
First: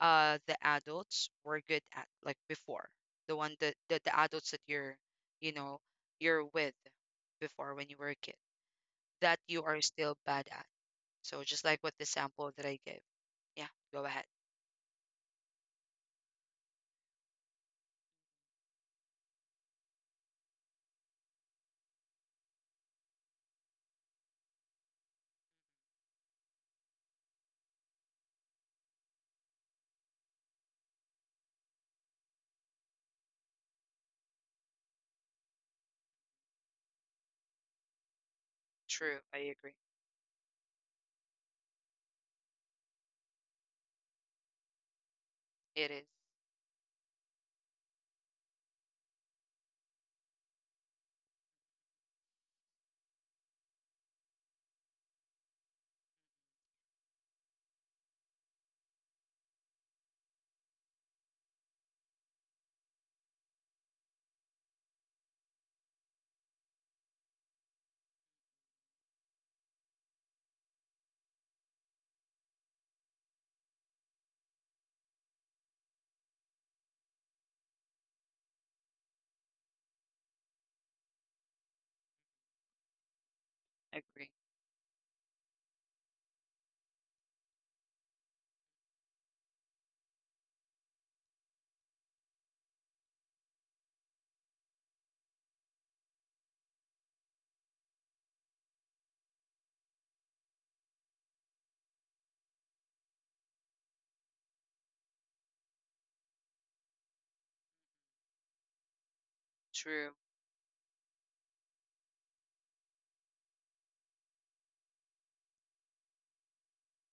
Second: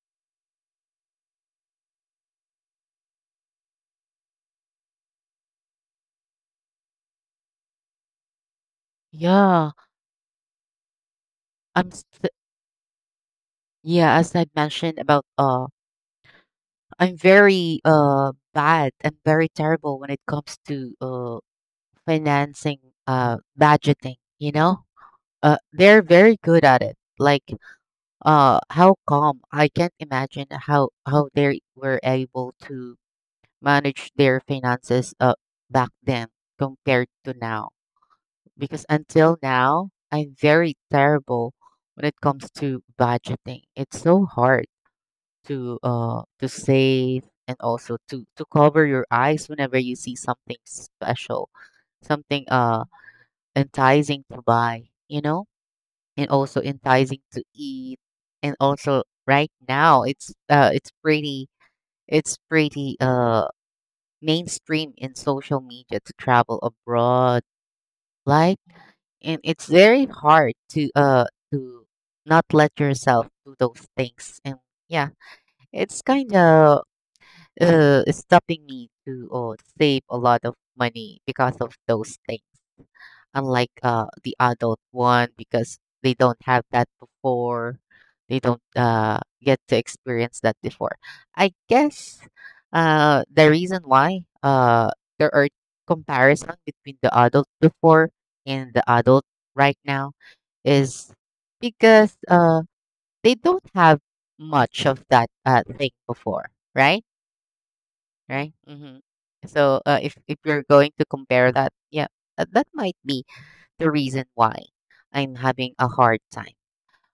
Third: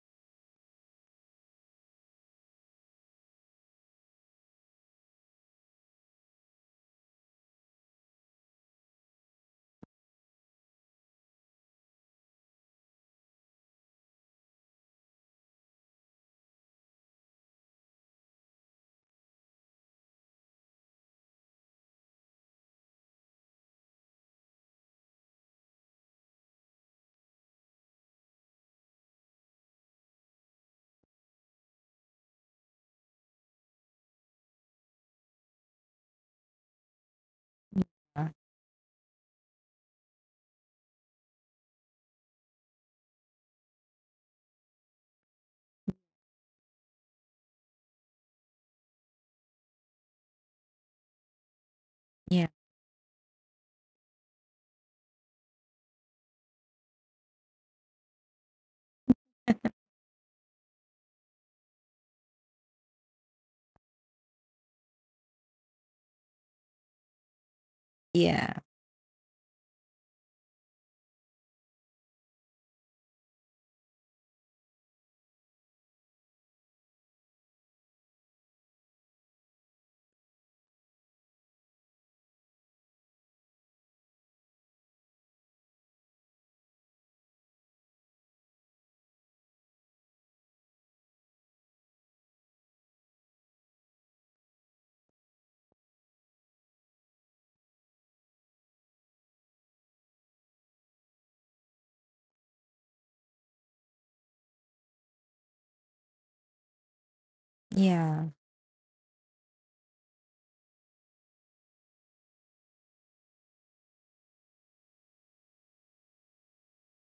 S1: the adults were good at like before, the one that, the adults that you're, you know you're with before when you were a kid that you
S2: Yeah,
S1: are still bad at, so just like
S2: I'm.
S1: what the
S2: St-
S1: sample that I gave. Yeah, go
S2: yeah,
S1: ahead.
S2: as I mentioned about I'm very bad. I'm very terrible when it comes to financing, budgeting. You know, they're very good at it. Like, how come I can't imagine how they were able to manage their finances back then compared to now.
S3: Yeah.
S2: Because
S1: True,
S2: until
S1: I agree.
S2: now, I'm very terrible when it comes to budgeting. It's so hard
S1: It is.
S2: to save, and also to cover your eyes whenever you see something special, something
S3: Yeah.
S2: enticing to buy, you know, and also enticing to eat. And also, right now, it's pretty mainstream in social media to travel abroad,
S3: Yeah,
S2: like, and it's very hard to not let yourself do those things. And yeah, it's kind of stopping me to save a lot of money because of those things, unlike
S1: Agree.
S2: the adult one, because they don't have that before. They don't get to experience that before. I guess the reason why, there are comparison between the adult before and the adult right now, is because they don't have much of that thing before, right?
S3: yeah,
S2: Right. Hmm. So
S1: True.
S2: if you're going to compare that, yeah, that, that might be the reason why I'm having a hard time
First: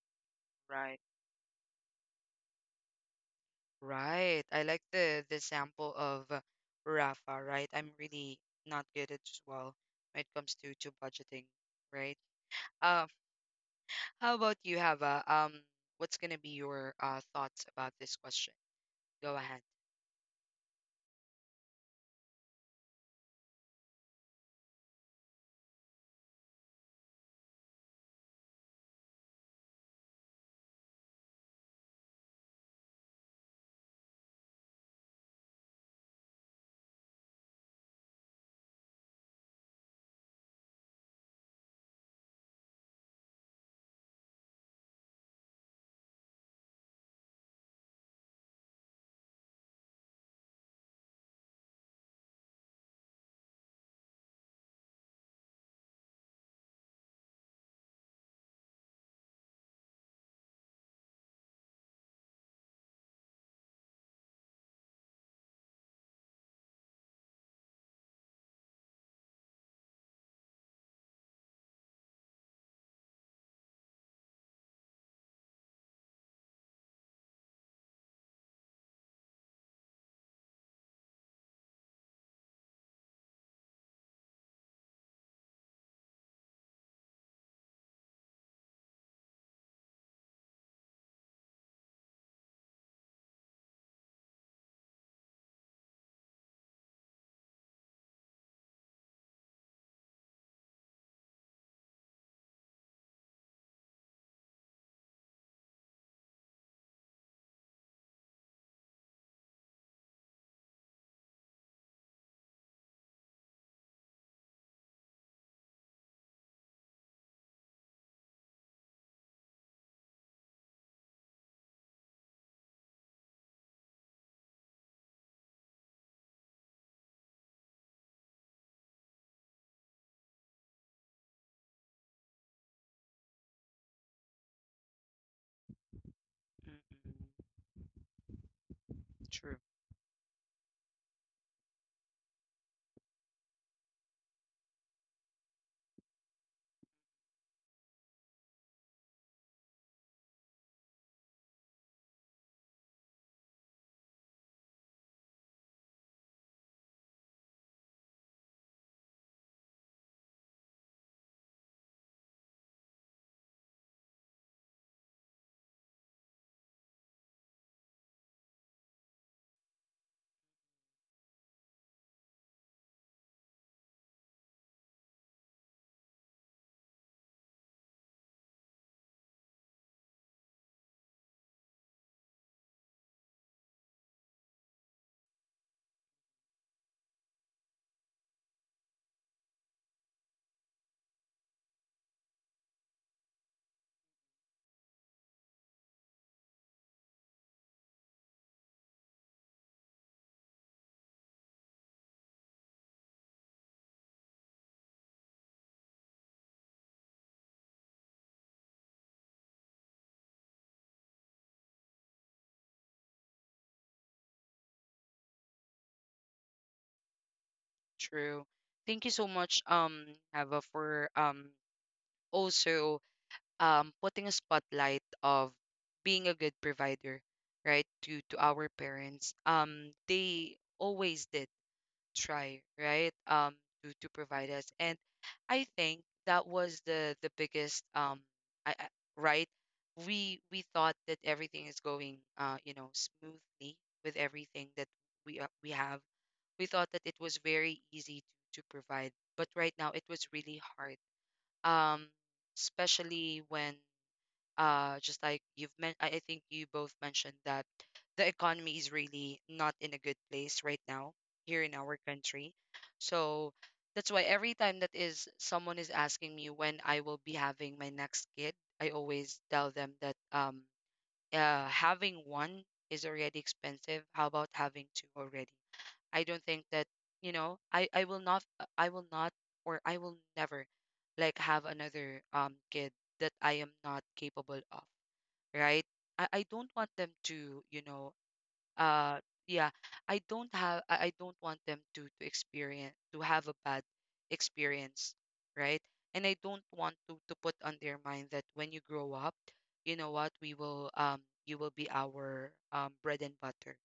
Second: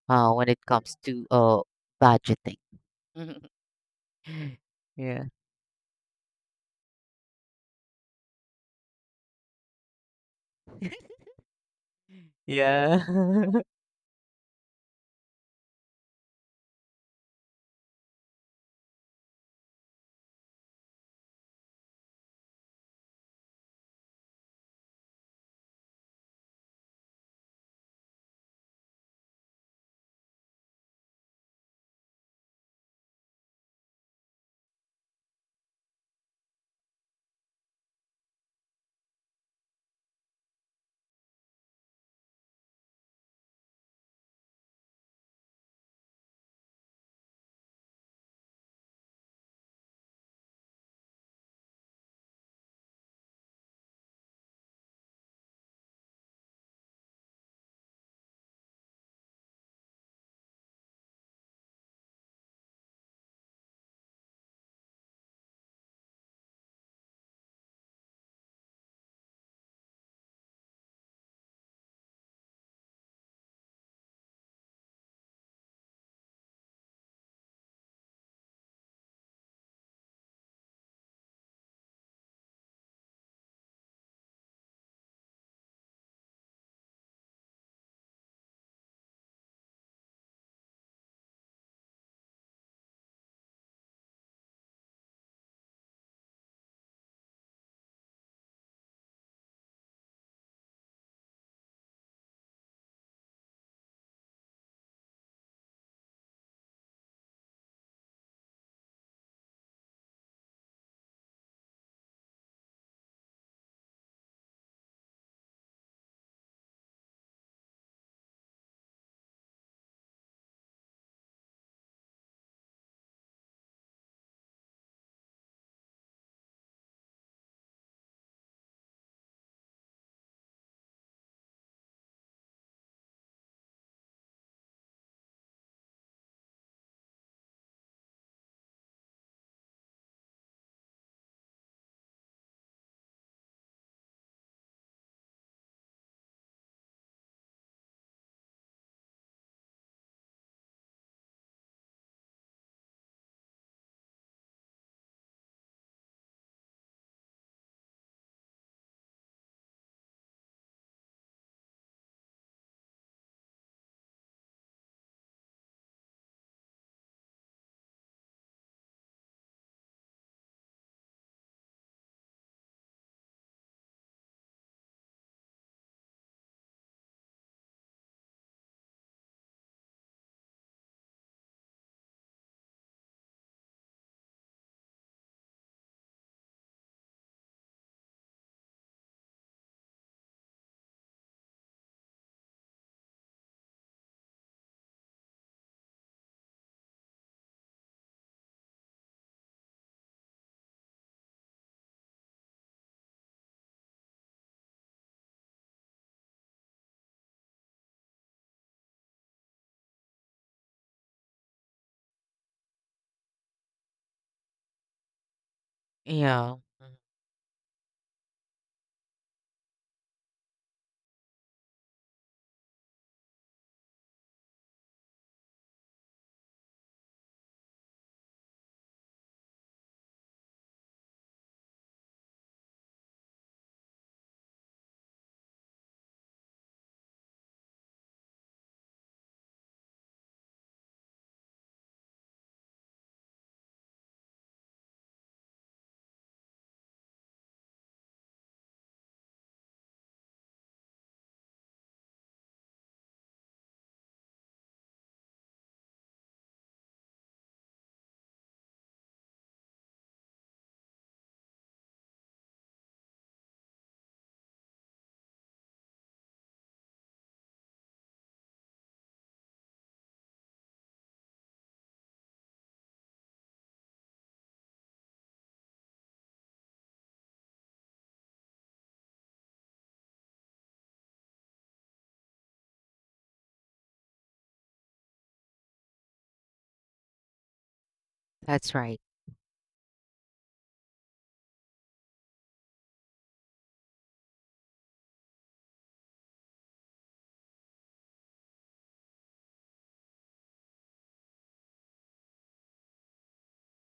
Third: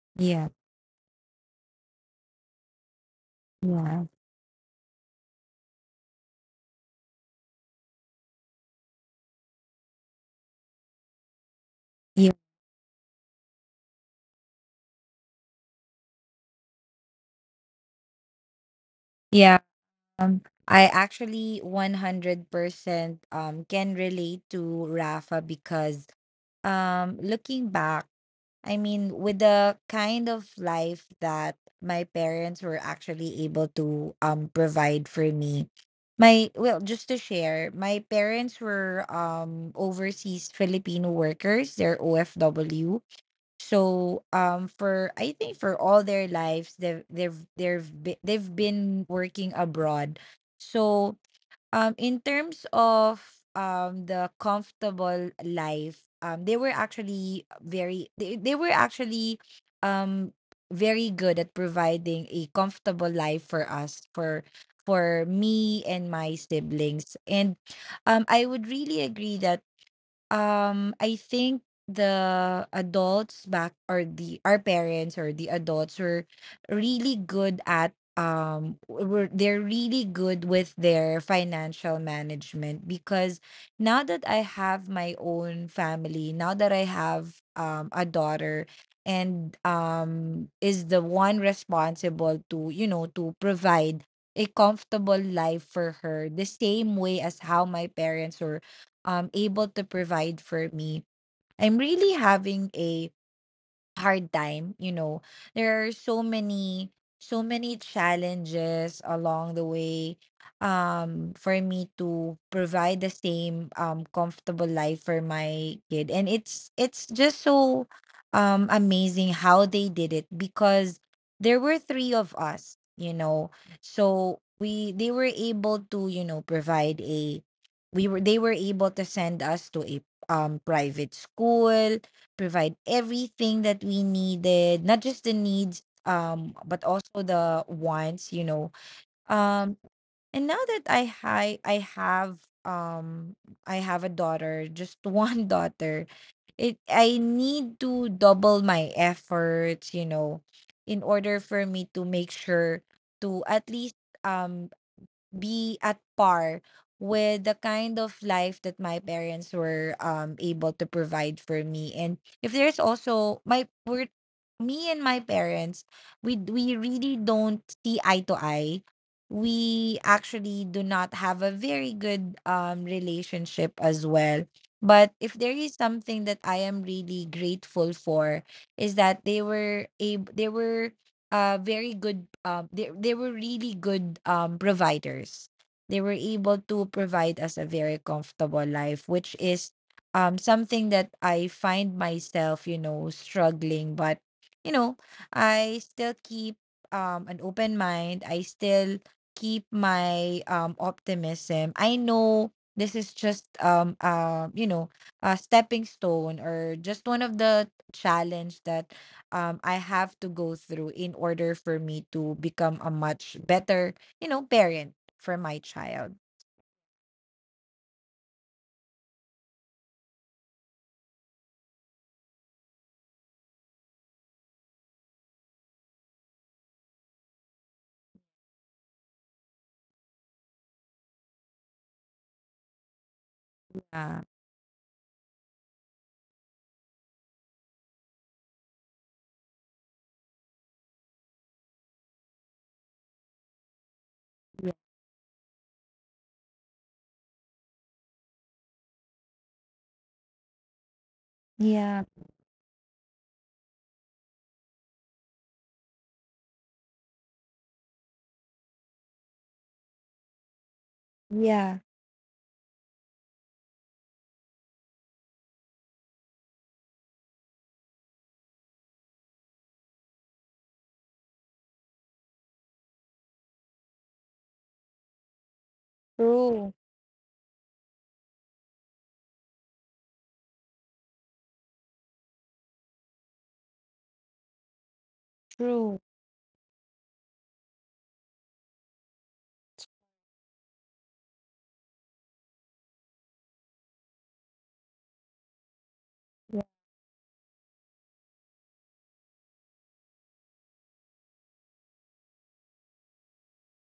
S3: yeah,
S2: when it
S1: Right.
S2: comes to budgeting.
S3: yeah,
S1: Right.
S2: Yeah.
S1: I like
S2: Yeah.
S1: the example of, Rafa, right? I'm really not good at as well when it comes to budgeting, right?
S3: yeah,
S1: Uh, how about you, Hava? What's gonna be your, thoughts about this question? Go
S3: yeah.
S1: ahead.
S3: Um, I actually 100% can relate to Rafa because, looking back, I mean, with the kind of life that my parents were actually able to, provide for me. My Well, just to share, my parents were, overseas Filipino workers, they're OFW. So, for I think for all their lives they've been working abroad. So, in terms of, the comfortable life, they were actually very, they were actually, um very good at providing a comfortable life for us, for me and my siblings. And, I would really agree that, I think the adults back, or the our parents, or the adults, were really good at, w- were they're really good with their financial management, because now that I have my own family, now that I have, a daughter, and, is the one responsible to, to provide a comfortable life for her the same way as how my parents were, able to provide for me. I'm really having a hard time, you know, there are so many challenges along the way, for me to provide the same, comfortable life for my kid, and it's just so, amazing how they did it, because there were three of us, you know, so we they were able to, provide a, we were they were able to send us to a, private school, provide everything that we needed, not just the needs, but also
S1: Mm.
S3: the wants.
S1: True,
S3: Um, and now that I have, um a daughter, just one daughter. It I need to double my efforts, you know, in order for me to make sure to at least, um be at par with the kind of life that my parents were, able to provide for me. And if there's also my we're, me and my parents, we really don't see eye to eye. We actually do not have a very good, relationship as well. But if there is something that I am really grateful for, is that they were able, they were, very good, they were really good, providers. They were able to provide us a very comfortable life, which is, something that I find myself, you know, struggling, but, you know, I still keep, an open mind. I still keep my, optimism. I know this is just, a stepping stone, or just one of the challenge that, I have to go through in order for me to become a much better, you know, parent for my child.
S2: Yeah. Mhm.
S1: true. Thank you so much, Hava, for, also, putting a spotlight of being a good provider, right, to our parents. They always did try, right? To
S3: Uh,
S1: provide us, and I think that was the biggest, I, I, right. We thought that everything is going, smoothly with everything
S3: yeah.
S1: that we have. We thought that it was very easy to provide, but right now it was really hard.
S3: Yeah,
S1: Um, especially when, just like, you've men I think you both mentioned that the economy is really not in a good place right now here in
S3: yeah,
S1: our country. So that's why every time that is someone is asking me when I will be having my next kid, I always tell them that, having one is already expensive. How about having two already? I don't think
S3: true,
S1: that, I will not, or I will never like have another, kid that I am not capable of, right?
S3: true,
S1: I don't want them to,
S2: That's right.
S1: uh yeah, I don't want them to experience, to have a bad experience, right? And I don't
S3: yeah,
S1: want to put on their mind that when you grow up, you know what, we will you will be our, bread and butter,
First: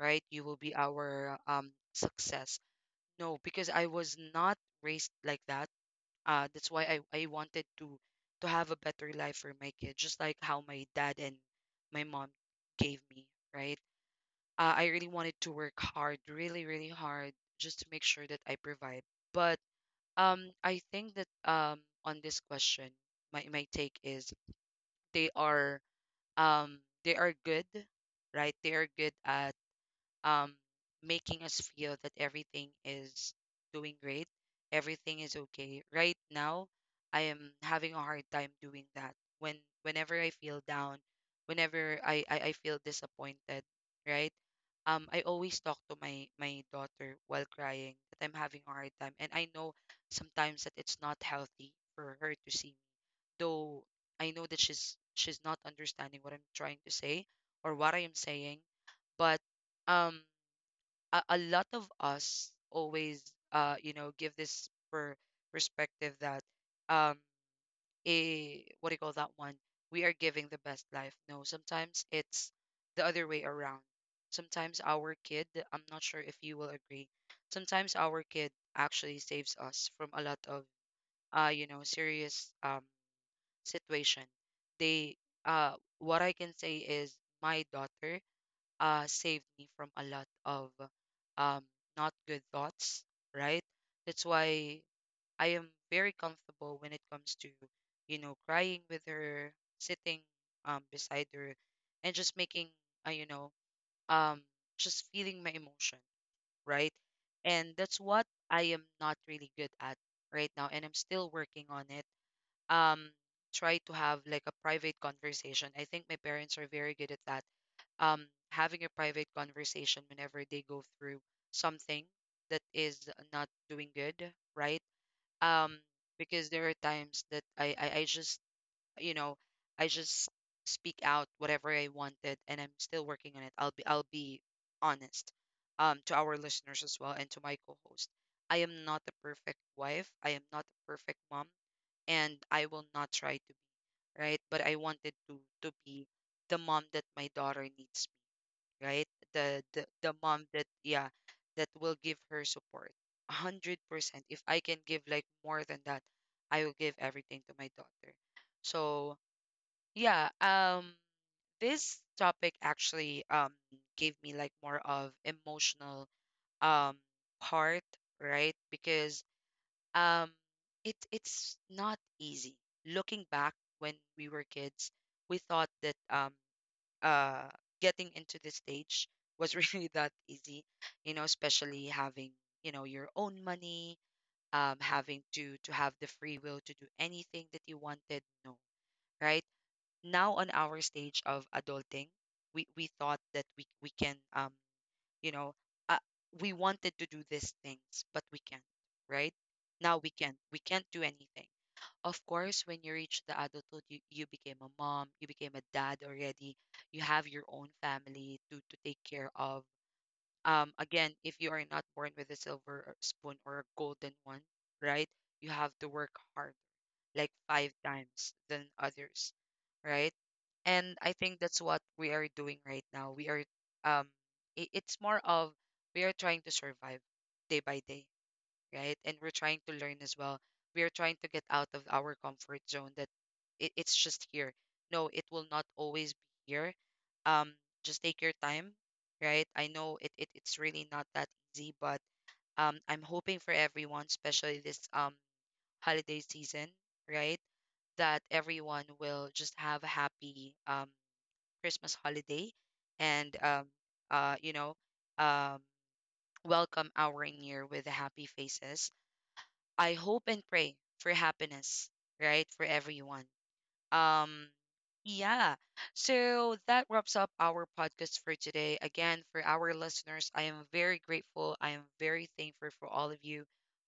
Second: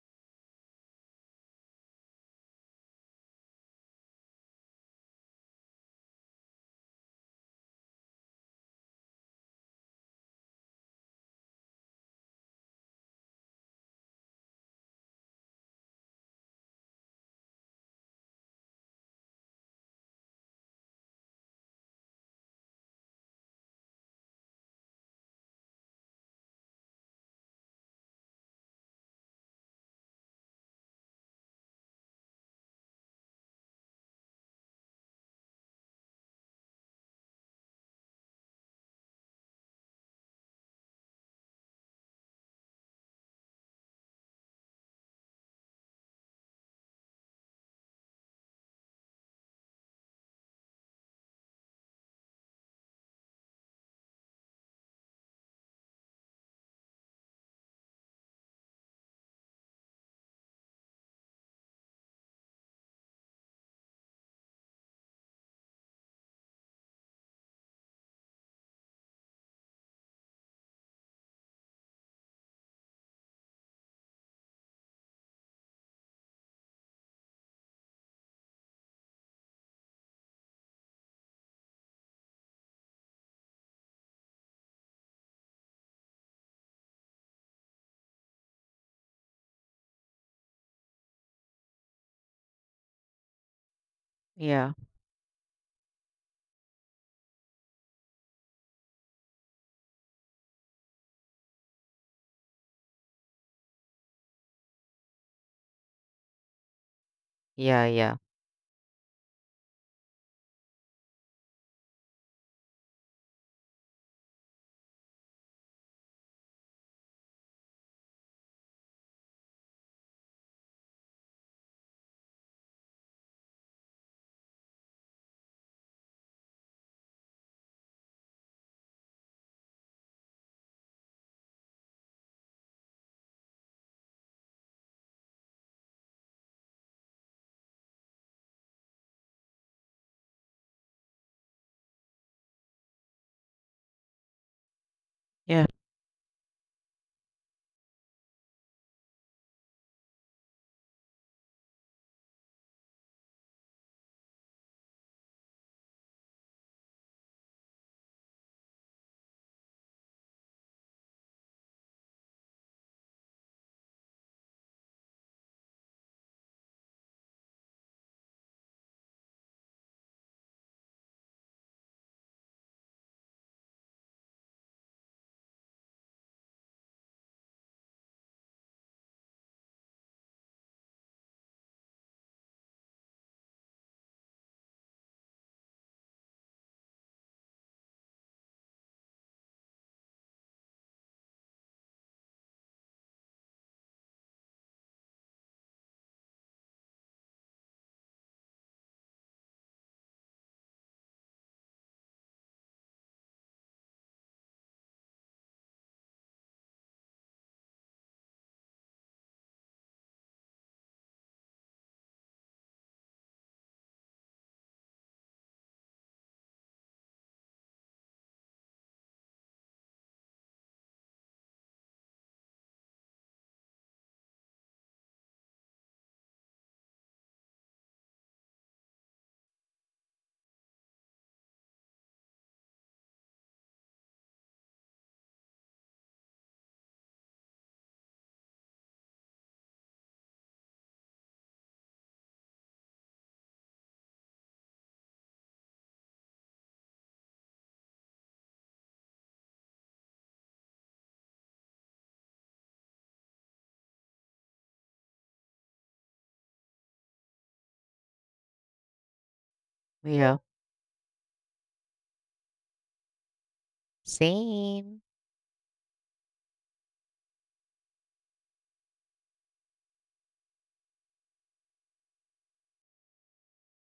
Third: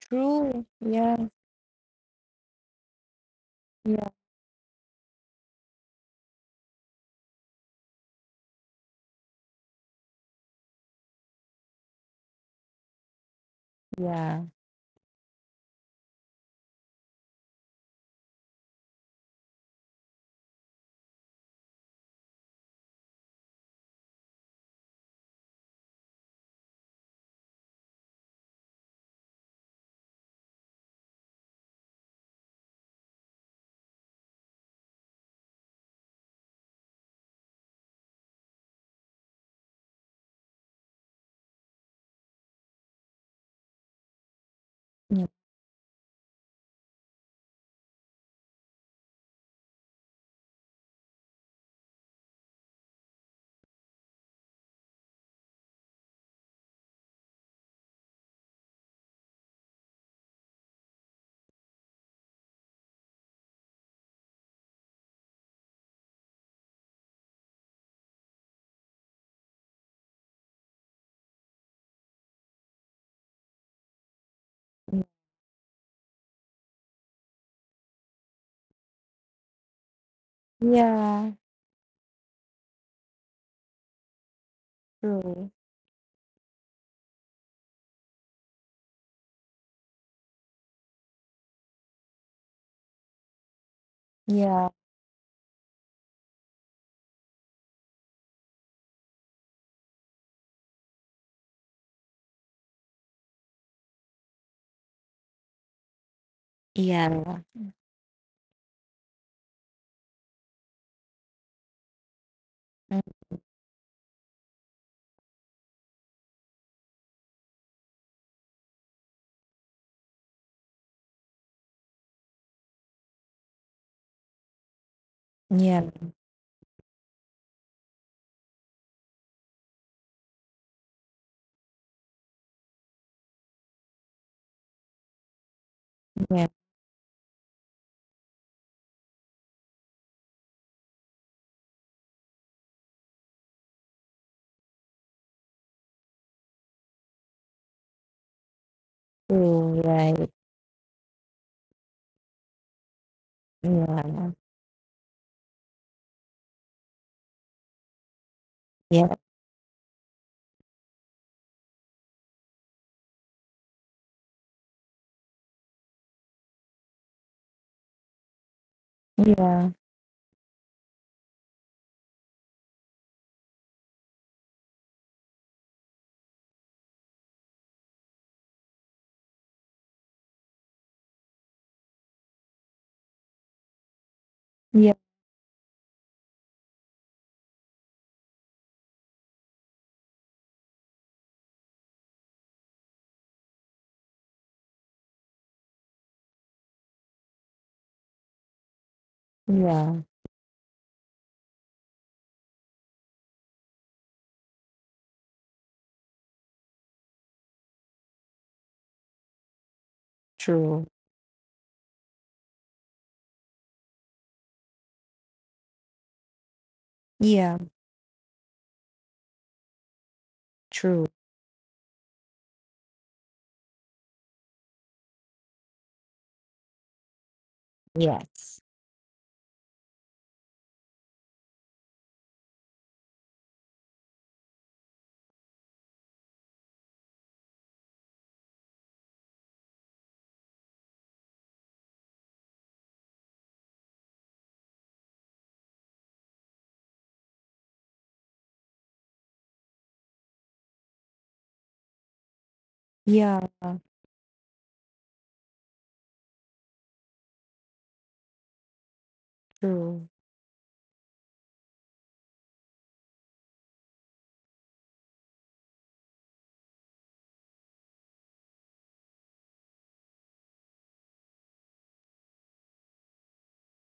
S1: right? You will
S3: true,
S1: be
S3: yeah,
S1: our, success. No, because I
S3: yeah,
S1: was not raised like that, that's why I wanted to have a better life for my kids, just like how my dad and my mom gave me, right?
S3: yeah,
S1: I really wanted to work hard, really, really hard, just to make sure that I provide. But, I think that, on this question, my take is they are um, they are good, right? They are good at, um, making us feel that everything is doing great, everything is okay. Right now, I am having a hard time doing that. When whenever I feel down, whenever I feel disappointed, right? I
S3: yeah,
S1: always talk to my daughter while crying that I'm having a hard time, and I know sometimes that it's not healthy for her to see me. Though I know that she's not understanding what I'm trying to say or what I am saying, but, um a lot of us always, give this, perspective that, um a what do you call that one, we are giving the best life, no, sometimes it's the other way around. Sometimes our kid, I'm not sure if you will agree, sometimes our kid actually saves us from a lot of,
S3: yeah, yeah,
S1: serious, situation. they
S3: true,
S1: uh what I can say is my daughter, saved me from a lot of, um, not good thoughts, right? That's
S3: yeah,
S2: Yeah.
S1: why I am very comfortable when it comes to, crying with her, sitting, beside her, and just making, you know, um, just feeling my emotion, right?
S3: yeah,
S1: And
S2: Yeah.
S1: that's
S2: Yeah.
S1: what I am not really good at right now, and I'm still working on it. Um,
S3: mm,
S1: try to have like a private conversation. I think my parents are very good at that, having a private conversation whenever they go through something that is not doing good, right? Um,
S3: yeah,
S1: because there are times that you know, I just speak out whatever I wanted, and I'm still working on it. I'll be honest, to our
S3: yeah,
S1: listeners as well, and to my co-host. I am not the perfect wife. I am not the perfect mom, and I will not try to be, right? But I wanted to
S2: Yeah.
S1: be the mom that my daughter needs, right?
S3: true,
S1: The
S3: right,
S1: mom that, yeah, that will give her support. 100%.
S3: yeah,
S1: If I can give like more than that, I will give everything to my daughter.
S3: yeah,
S1: So, yeah, this topic actually, gave me like more of emotional, um part, right? Because,
S3: yeah,
S1: um it's not easy. Looking back when we were kids, we thought that, uh getting into this stage was really that easy, especially having, your own money,
S3: yeah,
S1: having to have the free will to do anything that you wanted, no, right? Now on our stage of adulting, we thought that we can you know uh, we wanted to do these things, but we can't, right? Now,
S3: yeah,
S1: we can't do anything. Of course, when you reach the adulthood, you became a mom, you became a dad already, you have your own family to, take care of.
S3: true,
S1: Again, if you are not born with a silver, spoon or a golden one, right, you have to work hard, like
S3: yeah,
S1: five times than others, right? And
S3: true,
S1: I think that's what we are doing right now. Um, it's more of we are trying to survive day by day,
S3: yes,
S1: right? And we're trying to learn as well. We are trying to get out of our comfort zone that, it's just here. No, it will not always be here. Um, just take your time, right? I know, it's really not that easy, but, I'm hoping for everyone, especially this, holiday season, right? That everyone will just have a happy, Christmas holiday and,
S3: yeah,
S1: uh you know um welcome our year with happy faces. I
S3: true.
S1: hope
S2: Yeah.
S1: and pray for happiness, right, for everyone. Um,
S2: Same.
S1: yeah. So that wraps up our podcast for today. Again, for our listeners, I am very grateful. I am very thankful for all of you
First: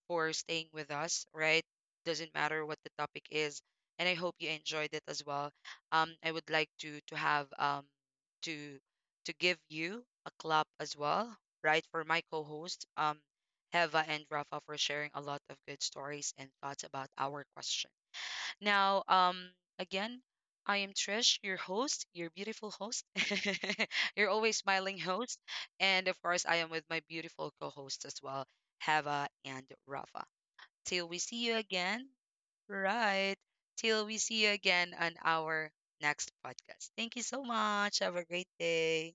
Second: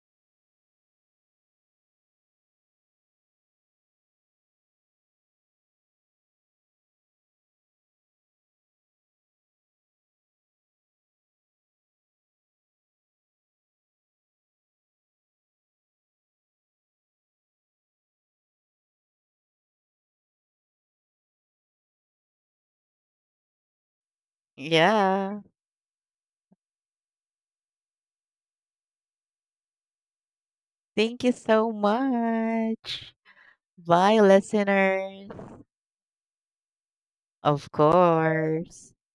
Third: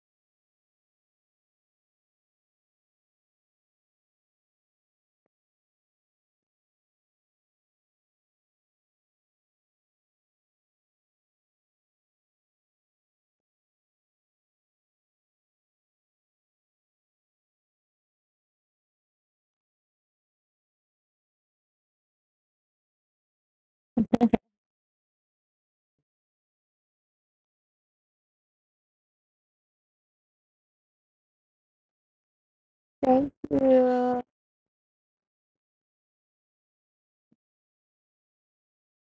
S1: for staying with us, right? Doesn't matter what the topic is. And I hope you enjoyed it as well. I would like to have to give you a clap as well, right? For my co-host, Heva and Rafa for sharing a lot of good stories and thoughts about our question. Now, again, I am Trish, your host, your beautiful host, your always smiling host,
S2: Yeah.
S1: and of course, I am with my beautiful co-host as well, Hava and Rafa. Till we
S2: Thank you
S1: see you
S2: so
S1: again,
S2: much.
S3: Thank
S1: right? Till we
S2: Bye,
S3: you.
S1: see you again on
S2: listeners.
S1: our next podcast. Thank you so
S2: Of
S1: much. Have a great
S2: course.
S1: day.